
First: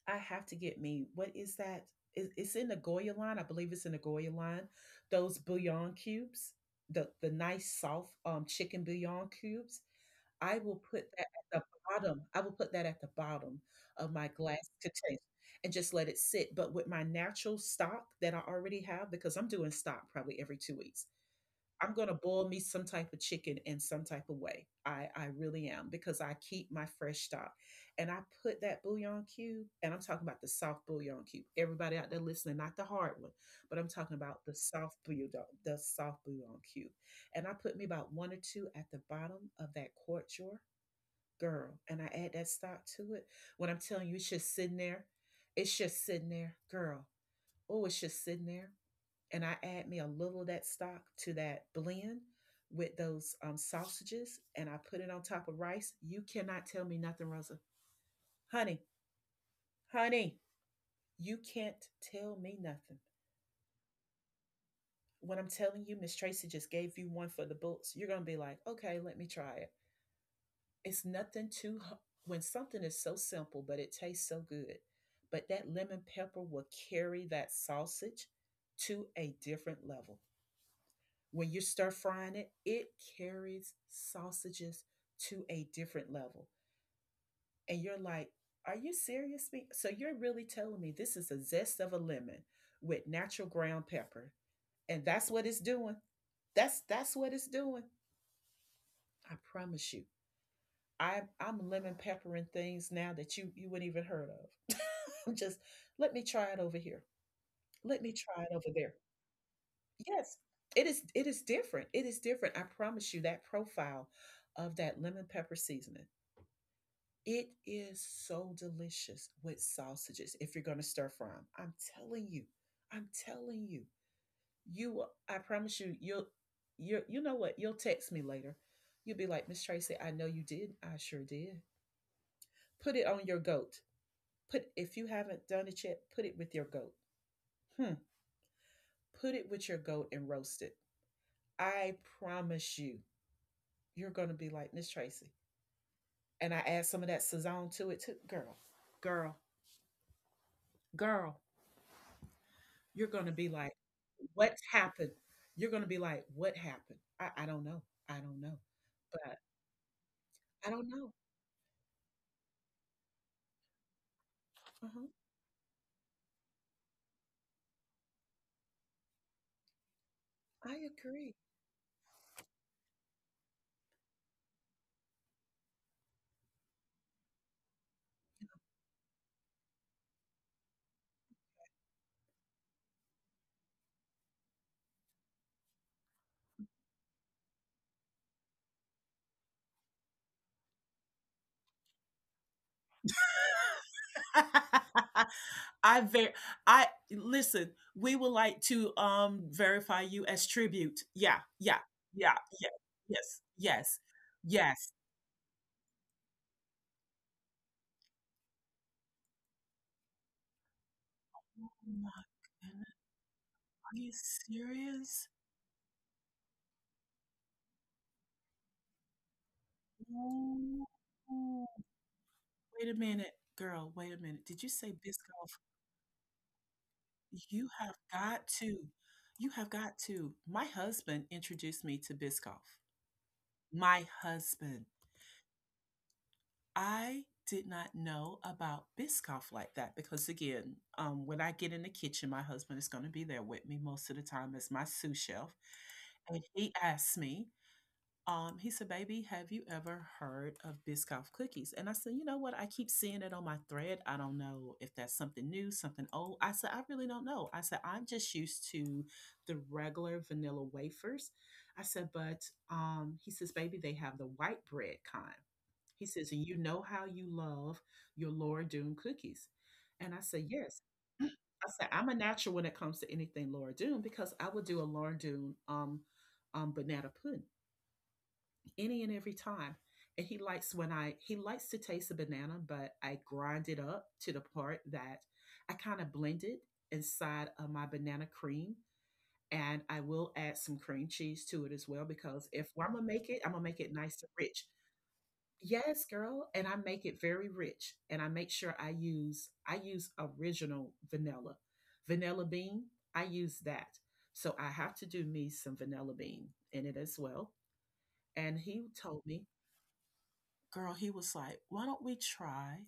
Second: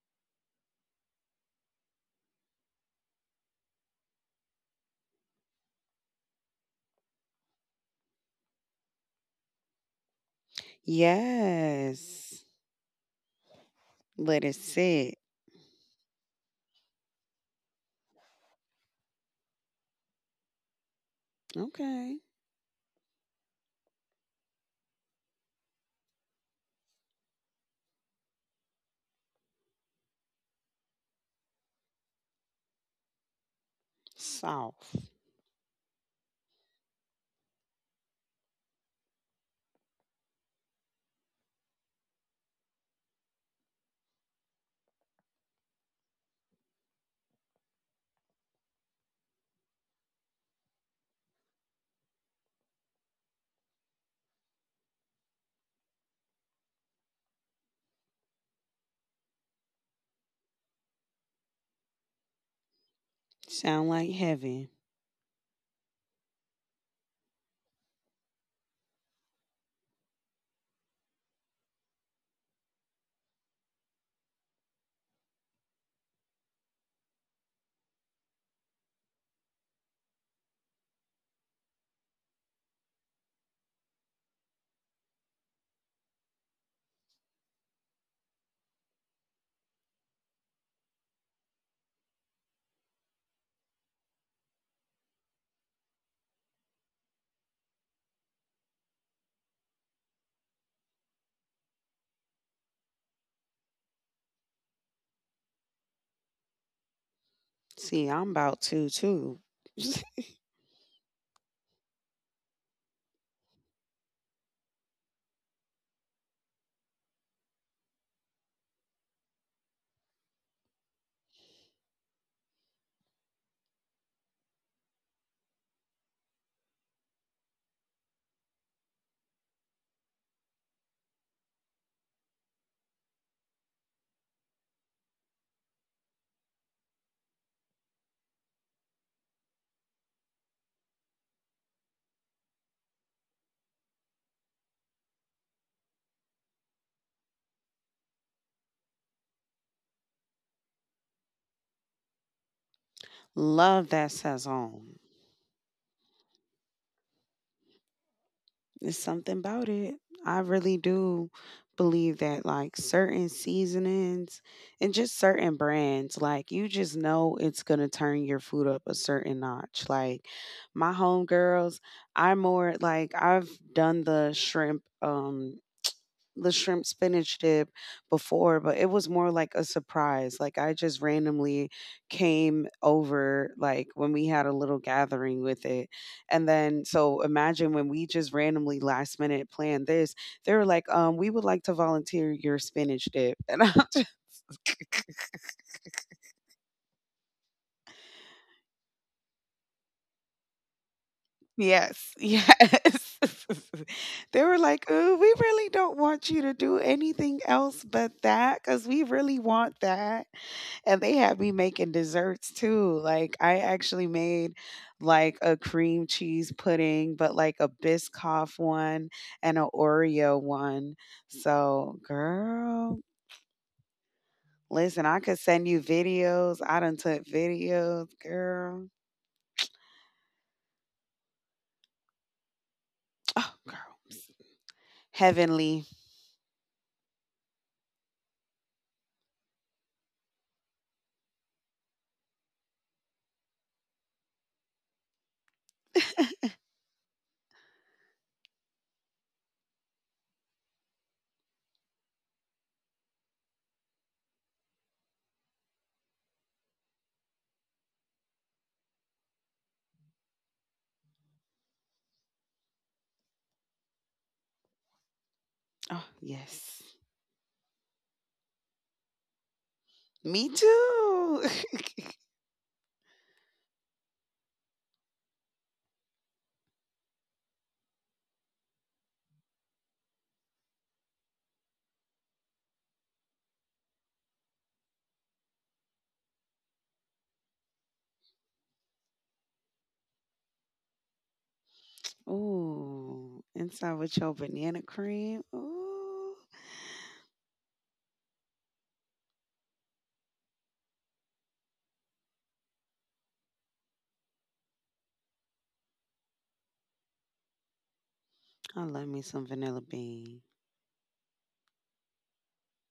Speaker 1: I have to get me. What is that? It's in the Goya line. I believe it's in the Goya line. Those bouillon cubes, the nice soft chicken bouillon cubes. I will put that at the bottom. I
Speaker 2: Yes,
Speaker 1: will put that at the bottom of my
Speaker 2: let it
Speaker 1: glass
Speaker 2: sit.
Speaker 1: container and just let it sit. But with my natural stock that I already have, because I'm doing stock probably every 2 weeks, I'm gonna
Speaker 2: Okay,
Speaker 1: boil me some type of chicken in some type of way. I really am because I keep my fresh stock. And I put that bouillon cube, and I'm talking about the soft bouillon cube. Everybody out there listening, not the hard one, but I'm talking about
Speaker 2: soft.
Speaker 1: the soft bouillon cube. And I put me about one or two at the bottom of that quart jar, girl. And I add that stock to it. When I'm telling you, it's just sitting there. It's just sitting there, girl. Oh, it's just sitting there, and I add me a little of that stock to that blend with those sausages, and I put it on top of rice. You cannot tell me nothing, Rosa. Honey, honey, you can't tell me nothing.
Speaker 2: Sound like heaven.
Speaker 1: When I'm telling you, Miss Tracy just gave you one for the books. You're gonna be like, okay, let me try it. It's nothing too. When something is so simple, but it tastes so good, but that lemon pepper will carry that sausage to a different level. When you stir frying it carries sausages to a different level. And you're like, are you serious? Me? So you're really telling me this is a zest of a lemon with natural ground pepper. And that's what it's doing. That's what it's doing. I promise you. I'm lemon peppering things now that you wouldn't even heard of. I'm just Let me try it over here. Let
Speaker 2: See,
Speaker 1: me
Speaker 2: I'm
Speaker 1: try it
Speaker 2: about
Speaker 1: over
Speaker 2: to
Speaker 1: there.
Speaker 2: too.
Speaker 1: Yes, it is different. It is different. I promise you that profile of that lemon pepper seasoning. It is so delicious with sausages if you're going to stir fry 'em. I'm telling you. I'm telling you. I promise you you know what? You'll text me later. You'll be like, "Miss Tracy, I know you did. I sure did." Put it on your goat. Put If you haven't done it yet, put it with your goat. Hmm. Put it with your goat and roast it. I promise you. You're gonna be like, Miss Tracy. And I add some of that Sazon to it too. Girl, girl, girl, you're gonna be like,
Speaker 2: Love that
Speaker 1: what
Speaker 2: saison.
Speaker 1: happened? You're gonna be like, what happened? I don't know. I don't know.
Speaker 2: It's
Speaker 1: But
Speaker 2: something about it. I
Speaker 1: I
Speaker 2: really
Speaker 1: don't know.
Speaker 2: do believe that like certain seasonings and
Speaker 1: Uh-huh.
Speaker 2: just certain brands, like you just know it's gonna turn your food up a certain notch. Like
Speaker 1: I
Speaker 2: my
Speaker 1: agree.
Speaker 2: homegirls, I more like I've done the shrimp spinach dip before, but it was more like a surprise. Like I just randomly came over like when we had a little gathering with it. And then so imagine when we just randomly last minute planned this, they were like, we would like to volunteer your spinach dip. And I'm just
Speaker 1: I ver I listen, we would like to verify you as tribute. Yeah, yeah,
Speaker 2: yes,
Speaker 1: yeah, yeah,
Speaker 2: yes.
Speaker 1: yes, yes,
Speaker 2: They were like,
Speaker 1: yes.
Speaker 2: "Ooh, we really don't want you to do anything else but that, because we really want that." And they had me
Speaker 1: Oh
Speaker 2: making
Speaker 1: my
Speaker 2: desserts
Speaker 1: goodness,
Speaker 2: too. Like I
Speaker 1: are
Speaker 2: actually
Speaker 1: you
Speaker 2: made
Speaker 1: serious?
Speaker 2: like a cream cheese pudding, but like a Biscoff one and an Oreo
Speaker 1: Oh.
Speaker 2: one. So,
Speaker 1: Wait a
Speaker 2: girl,
Speaker 1: minute, girl, wait a minute. Did you say
Speaker 2: listen, I could
Speaker 1: Biscoff?
Speaker 2: send you videos. I done took
Speaker 1: You have
Speaker 2: videos,
Speaker 1: got
Speaker 2: girl.
Speaker 1: to. You have got to. My husband introduced me to Biscoff.
Speaker 2: Oh, girl,
Speaker 1: My husband.
Speaker 2: heavenly.
Speaker 1: I did not know about Biscoff like that because, again, when I get in the kitchen, my husband is going to be there with me most of the time as my sous chef. And he asked me, he said, baby, have you ever heard of Biscoff cookies? And I said, you know what? I keep seeing it on my thread. I don't know if that's something new, something old. I said, I really don't know. I said, I'm just used to the regular vanilla wafers. I said, but he says, baby, they have the white bread kind.
Speaker 2: Oh,
Speaker 1: He says, and you know
Speaker 2: yes.
Speaker 1: how you love your Laura Doone cookies. And I said,
Speaker 2: Me
Speaker 1: yes. I
Speaker 2: too.
Speaker 1: said, I'm a natural when it comes to anything Laura Doone because I would do a Laura Doone banana pudding any and every time. And he likes when I he likes to taste a banana, but I grind it up to the part that I kind of blend it inside of my banana cream. And I will add some cream cheese to it as well because if I'm gonna make
Speaker 2: Ooh,
Speaker 1: it, I'm gonna make
Speaker 2: inside
Speaker 1: it
Speaker 2: with
Speaker 1: nice and
Speaker 2: your
Speaker 1: rich.
Speaker 2: banana cream.
Speaker 1: Yes,
Speaker 2: Ooh,
Speaker 1: girl, and I make it very rich. And I make sure I use original vanilla. Vanilla bean, I use that. So I have to do me some vanilla bean in it as well. And
Speaker 2: I
Speaker 1: he
Speaker 2: love me
Speaker 1: told
Speaker 2: some
Speaker 1: me,
Speaker 2: vanilla bean.
Speaker 1: girl, he was like, why don't we try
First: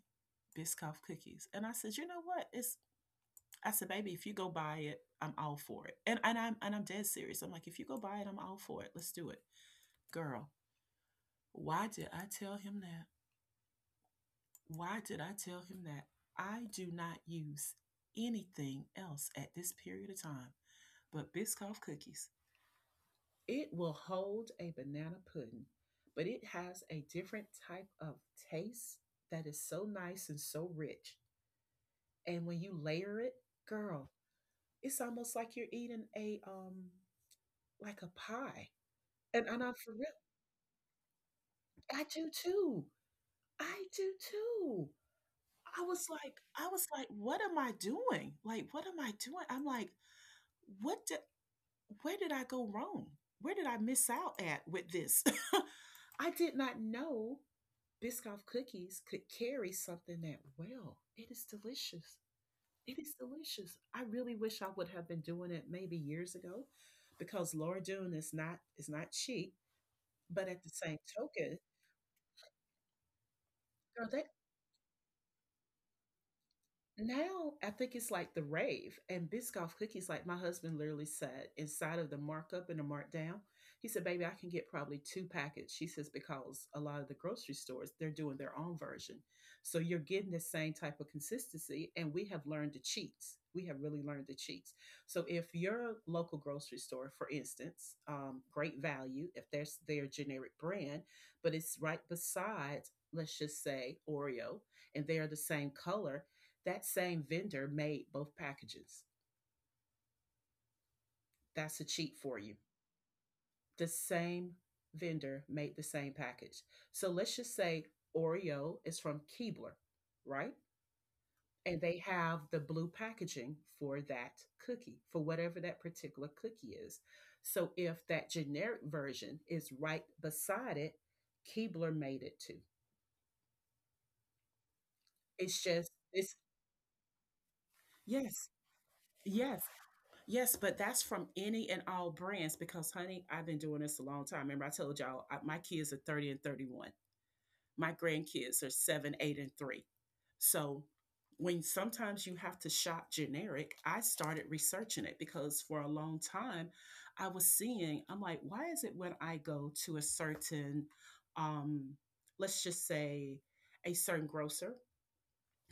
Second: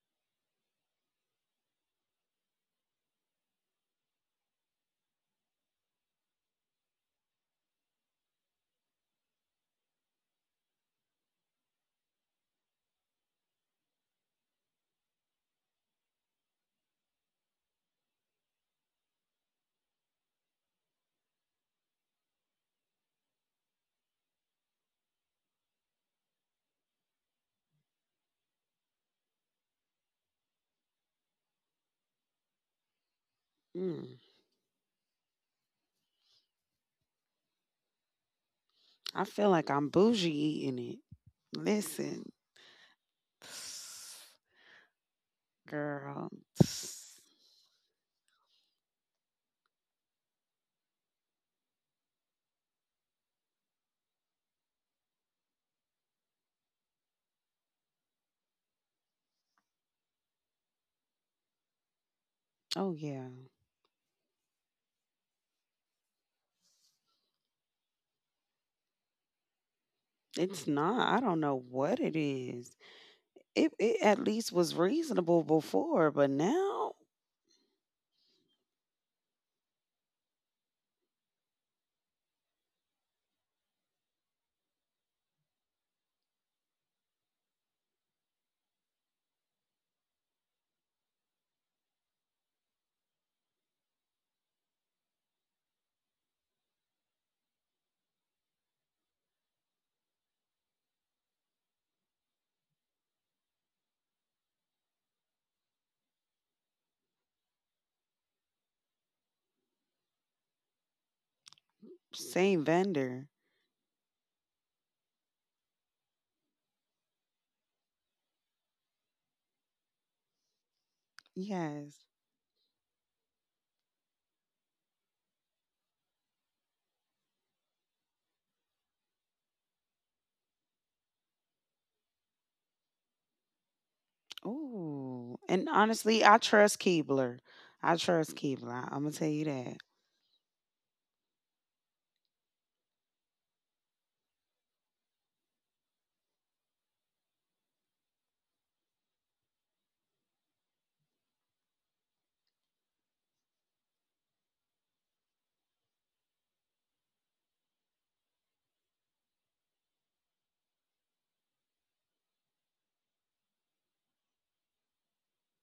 Speaker 1: Biscoff cookies? And I said, you know what? It's I said, baby, if you go buy it, I'm all for it. And I'm dead serious. I'm like, if you go buy it, I'm all for it. Let's do it. Girl, why did I tell him that? Why did I tell him that? I do not use anything else at this period of time but Biscoff cookies. It will hold a banana pudding, but it has a different type of taste that is so nice and so rich. And when you layer it, girl,
Speaker 2: Mm,
Speaker 1: it's almost like you're eating a like a pie.
Speaker 2: I
Speaker 1: and
Speaker 2: feel
Speaker 1: and
Speaker 2: like
Speaker 1: I'm
Speaker 2: I'm
Speaker 1: for real.
Speaker 2: bougie eating it.
Speaker 1: I do
Speaker 2: Listen,
Speaker 1: too. I do too. i was
Speaker 2: girl.
Speaker 1: like i was like what am I doing, like what am I doing, I'm like, what did, where did I go wrong? Where did I miss out at with this? I did not know Biscoff cookies could carry something that well. It is delicious.
Speaker 2: Oh
Speaker 1: It is
Speaker 2: yeah,
Speaker 1: delicious. I really wish I would have been doing it maybe years ago, because Laura Dune is not cheap. But at
Speaker 2: it's
Speaker 1: the same
Speaker 2: not. I don't know
Speaker 1: token,
Speaker 2: what it is. It
Speaker 1: girl,
Speaker 2: at
Speaker 1: they
Speaker 2: least was reasonable before, but now
Speaker 1: now I think it's like the rave and Biscoff cookies. Like my husband literally said, inside of the markup and the markdown, he said, "Baby, I can get probably two packets." She says because a lot of the grocery stores, they're doing their own version, so you're getting the same type of consistency. And we have learned the cheats. We have really learned the cheats. So if your local grocery store, for instance, Great Value, if there's their generic brand, but it's right beside, let's just say, Oreo, and they are the same color, that same vendor made both packages. That's a cheat for you.
Speaker 2: same vendor.
Speaker 1: The same vendor made the same package. So let's just say Oreo is from Keebler, right? And
Speaker 2: Yes.
Speaker 1: they have the blue packaging for that cookie, for whatever that particular cookie is. So if that generic version is right beside it, Keebler made it too.
Speaker 2: Oh.
Speaker 1: It's
Speaker 2: And
Speaker 1: just,
Speaker 2: honestly,
Speaker 1: it's,
Speaker 2: I trust Keebler. I trust
Speaker 1: yes,
Speaker 2: Keebler. I am gonna tell you
Speaker 1: yes.
Speaker 2: that.
Speaker 1: Yes, but that's from any and all brands because, honey, I've been doing this a long time. Remember, I told y'all, my kids are 30 and 31. My grandkids are seven, eight, and three. So when sometimes you have to shop generic, I started researching it, because for a long time I was seeing, I'm like, why is it when I go to a certain, um, let's just say, a certain grocer,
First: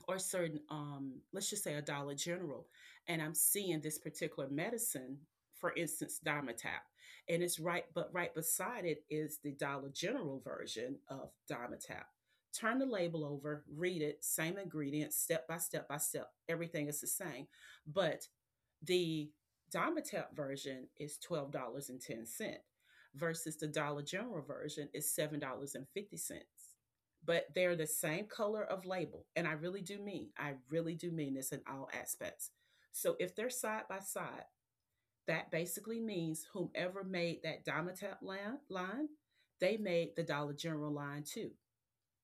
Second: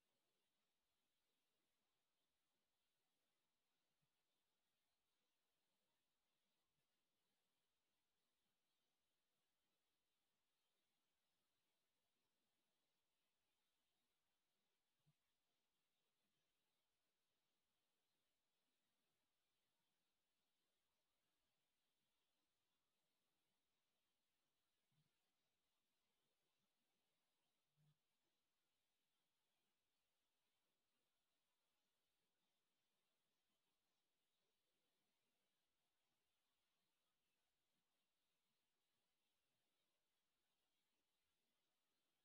Speaker 1: or certain let's just say a Dollar General, and I'm seeing this particular medicine, for instance Dimetapp, and it's right, but right beside it is the Dollar General version of Dimetapp. Turn the label over, read it, same ingredients, step by step by step, everything is the same. But the Domitap version is $12.10 versus the Dollar General version is $7.50. But they're the same color of label. And I really do mean this in all aspects. So if they're side by side, that basically means whomever made that Domitap line, they made the Dollar General line too.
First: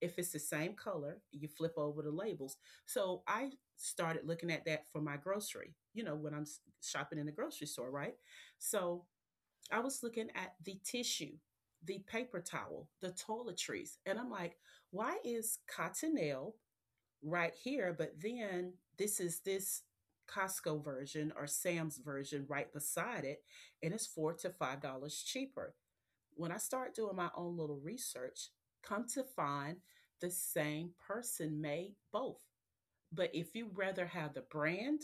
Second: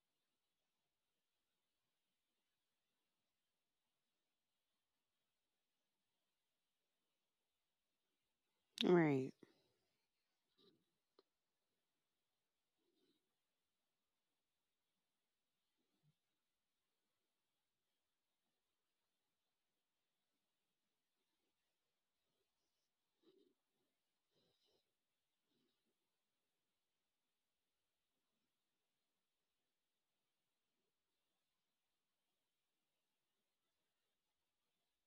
Speaker 1: If it's the same color, you flip over the labels. So I started looking at that for my grocery, when I'm shopping in the grocery store, right? So
Speaker 2: Right.
Speaker 1: I was looking at the tissue, the paper towel, the toiletries. And I'm like, why is Cottonelle right here, but then this Costco version or Sam's version right beside it, and it's four to five dollars cheaper. When I start doing my own little research, come to find, the same person made both. But if you rather have the brand,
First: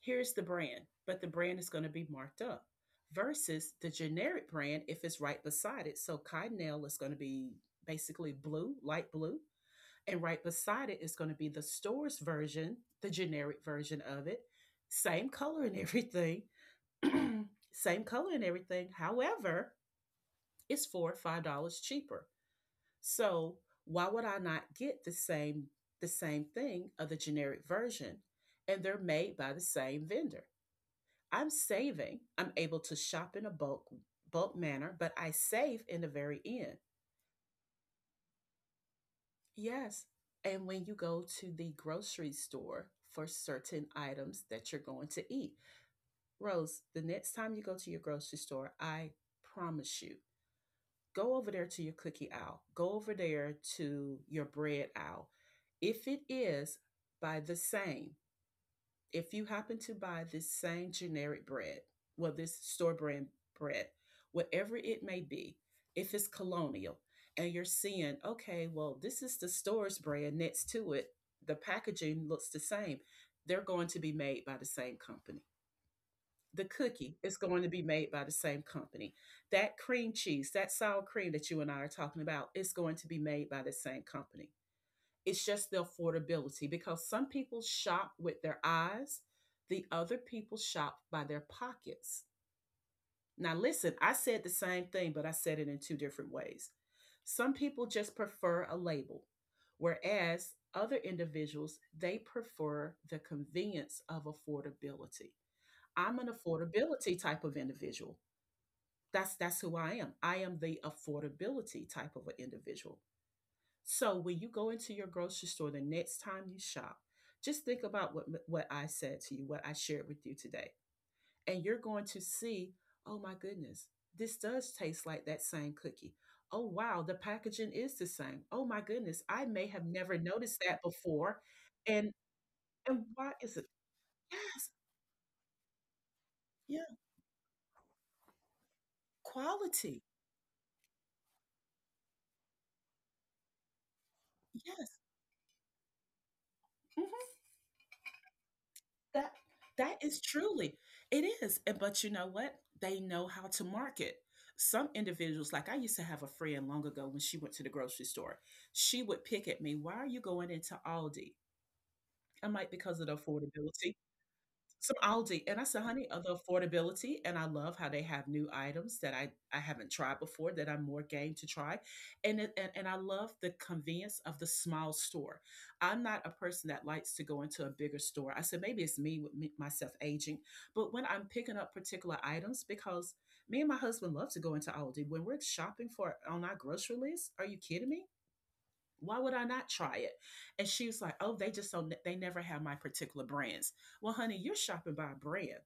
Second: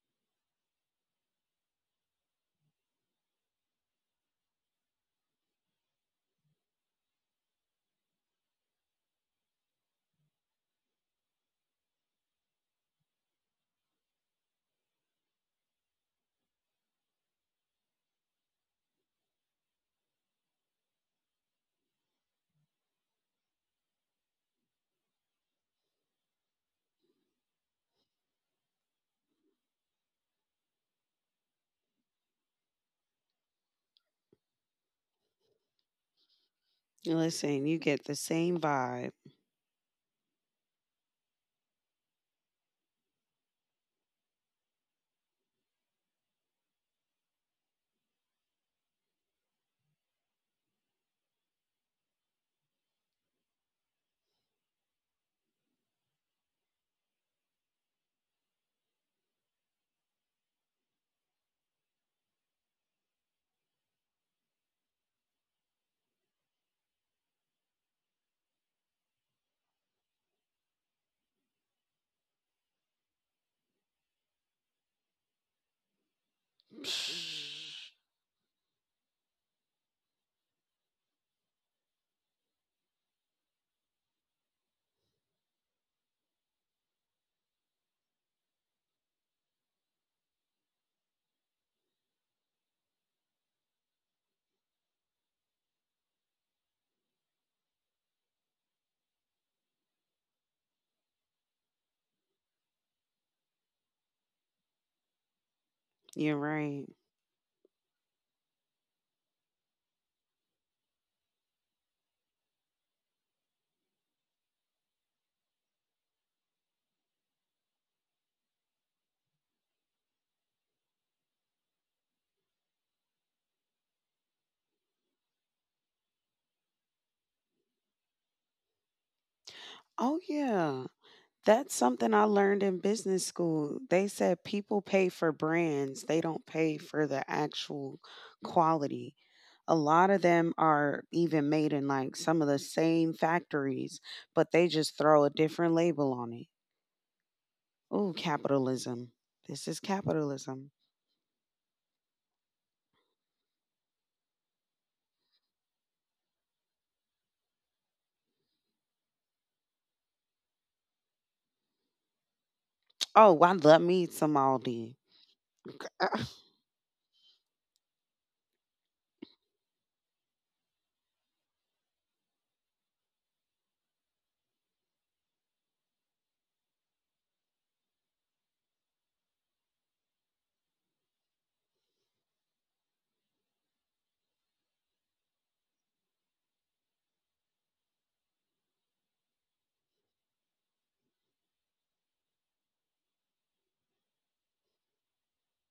Speaker 1: here's the brand, but the brand is going to be marked up versus the generic brand if it's right beside it. So Cottonelle is going to be basically blue, light blue, and right beside it is going to be the store's version, the generic version of it, same color and everything, same color and everything. However, it's four or five dollars cheaper. So why would I not get the same thing of the generic version? And they're made by the same vendor. I'm saving. I'm able to shop in a bulk manner, but I save in the very end.
Speaker 2: Listen, you get the same vibe.
Speaker 1: Yes. And when you go to the grocery store for certain items that you're going to eat, Rose, the next time you go to your grocery store, I promise you, go over there to your cookie aisle, go over there to your bread aisle. If it is by the same, if you happen to buy this same generic bread, well, this store brand bread, whatever it may be, if it's Colonial, and you're seeing, okay, well, this is the store's brand next to it, the packaging looks the same, they're going to be made by the same company. The cookie is going to be made by the same company. That cream cheese, that sour cream that you and I are talking about, is going to be made by the same company. It's just the affordability, because some people shop with their eyes, the other people shop by their pockets. Now, listen, I said the same thing, but I said it in two different ways. Some people just prefer a label, whereas other individuals, they prefer the convenience of affordability. I'm an
Speaker 2: You're right.
Speaker 1: affordability type of individual. That's who I am. I am the affordability type of an individual. So when you go into your grocery store the next time you shop, just think about what I said to you, what I shared with you today. And you're going to see, oh my goodness, this does taste like that same cookie. Oh wow, the packaging is the same. Oh my goodness, I may have
Speaker 2: Oh
Speaker 1: never noticed that
Speaker 2: yeah.
Speaker 1: before.
Speaker 2: That's something
Speaker 1: And
Speaker 2: I learned in
Speaker 1: and
Speaker 2: business
Speaker 1: why is it?
Speaker 2: school. They said
Speaker 1: Yes.
Speaker 2: people pay for brands, they don't pay
Speaker 1: Yeah,
Speaker 2: for the actual quality. A
Speaker 1: quality.
Speaker 2: lot of them are even made in like some of the same factories, but they
Speaker 1: Yes.
Speaker 2: just throw a different label on it.
Speaker 1: Mhm.
Speaker 2: Oh, capitalism.
Speaker 1: That
Speaker 2: This is
Speaker 1: that is
Speaker 2: capitalism.
Speaker 1: truly, it is. And but you know what? They know how to market. Some individuals, like, I used to have a friend long ago, when she went to the grocery store, she would pick at me, "Why are you going into Aldi?" I am like, because of the
Speaker 2: Oh, I love
Speaker 1: affordability.
Speaker 2: me some Aldi.
Speaker 1: Some Aldi, and I said, "Honey, the affordability," and I love how they have new items that I haven't tried before that I'm more game to try, and it and I love the convenience of the small store. I'm not a person that likes to go into a bigger store. I said, "Maybe it's me with me, myself aging," but when I'm picking up particular items, because me and my husband love to go into Aldi when we're shopping for, on our grocery list. Are you kidding me? Why would I not try it? And she was like, oh, they just, so they never have my particular brands. Well, honey, you're shopping by brand.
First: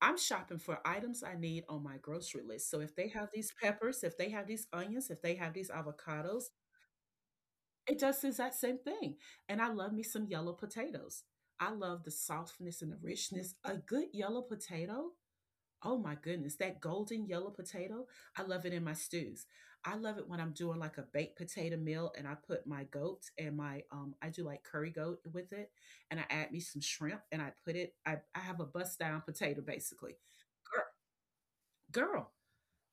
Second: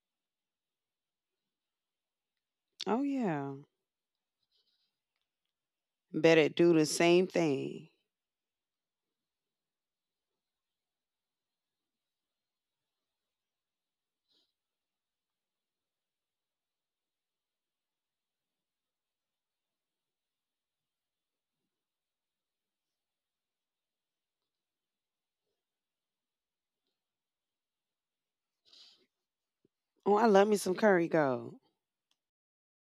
Speaker 1: I'm shopping for items I need on my grocery list. So if
Speaker 2: Oh
Speaker 1: they have these
Speaker 2: yeah.
Speaker 1: peppers, if they have these onions, if they have these
Speaker 2: Bet
Speaker 1: avocados,
Speaker 2: it do the same thing.
Speaker 1: it does the exact same thing. And I love me some yellow potatoes. I love the softness and the richness. A good yellow potato. Oh my goodness, that golden yellow potato, I love it in my stews. I love it when I'm doing like a baked potato meal, and I put my goat, and my I do like curry goat with it, and I add me some shrimp, and I put it, I have a bust down potato
Speaker 2: Oh,
Speaker 1: basically.
Speaker 2: I love me some
Speaker 1: Girl,
Speaker 2: curry goat.
Speaker 1: girl,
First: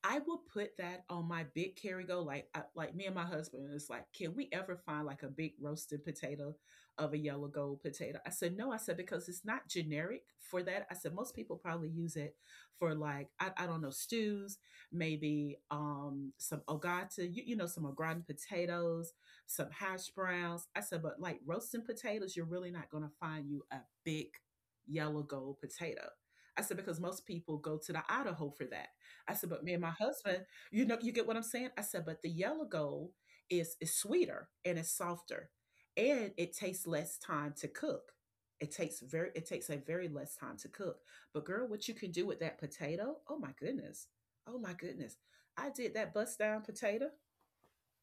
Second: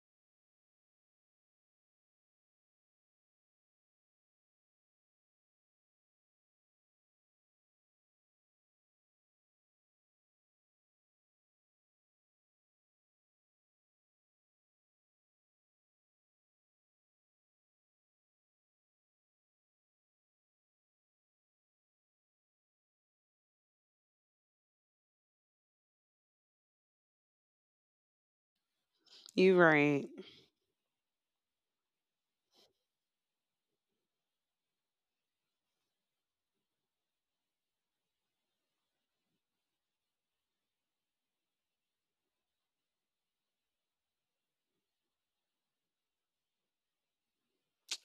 Speaker 1: I will put that on my big carry go. Like, like me and my husband, it's like, can we ever find like a big roasted potato of a yellow gold potato? I said, no. I said, because it's not generic for that. I said, most people probably use it for, like, I don't know, stews, maybe some ogata, some au gratin potatoes, some hash browns. I said, but like roasting potatoes, you're really not going to find you a big yellow gold potato. I said, because most people go to the Idaho for that. I said,
Speaker 2: You
Speaker 1: but me and my
Speaker 2: right.
Speaker 1: husband, you know, you get what I'm saying? I said, but the yellow gold is sweeter, and it's softer. And it takes less time to cook. It takes a very less time to cook. But girl, what you can do with that potato, oh my goodness. Oh my goodness. I did that bust down potato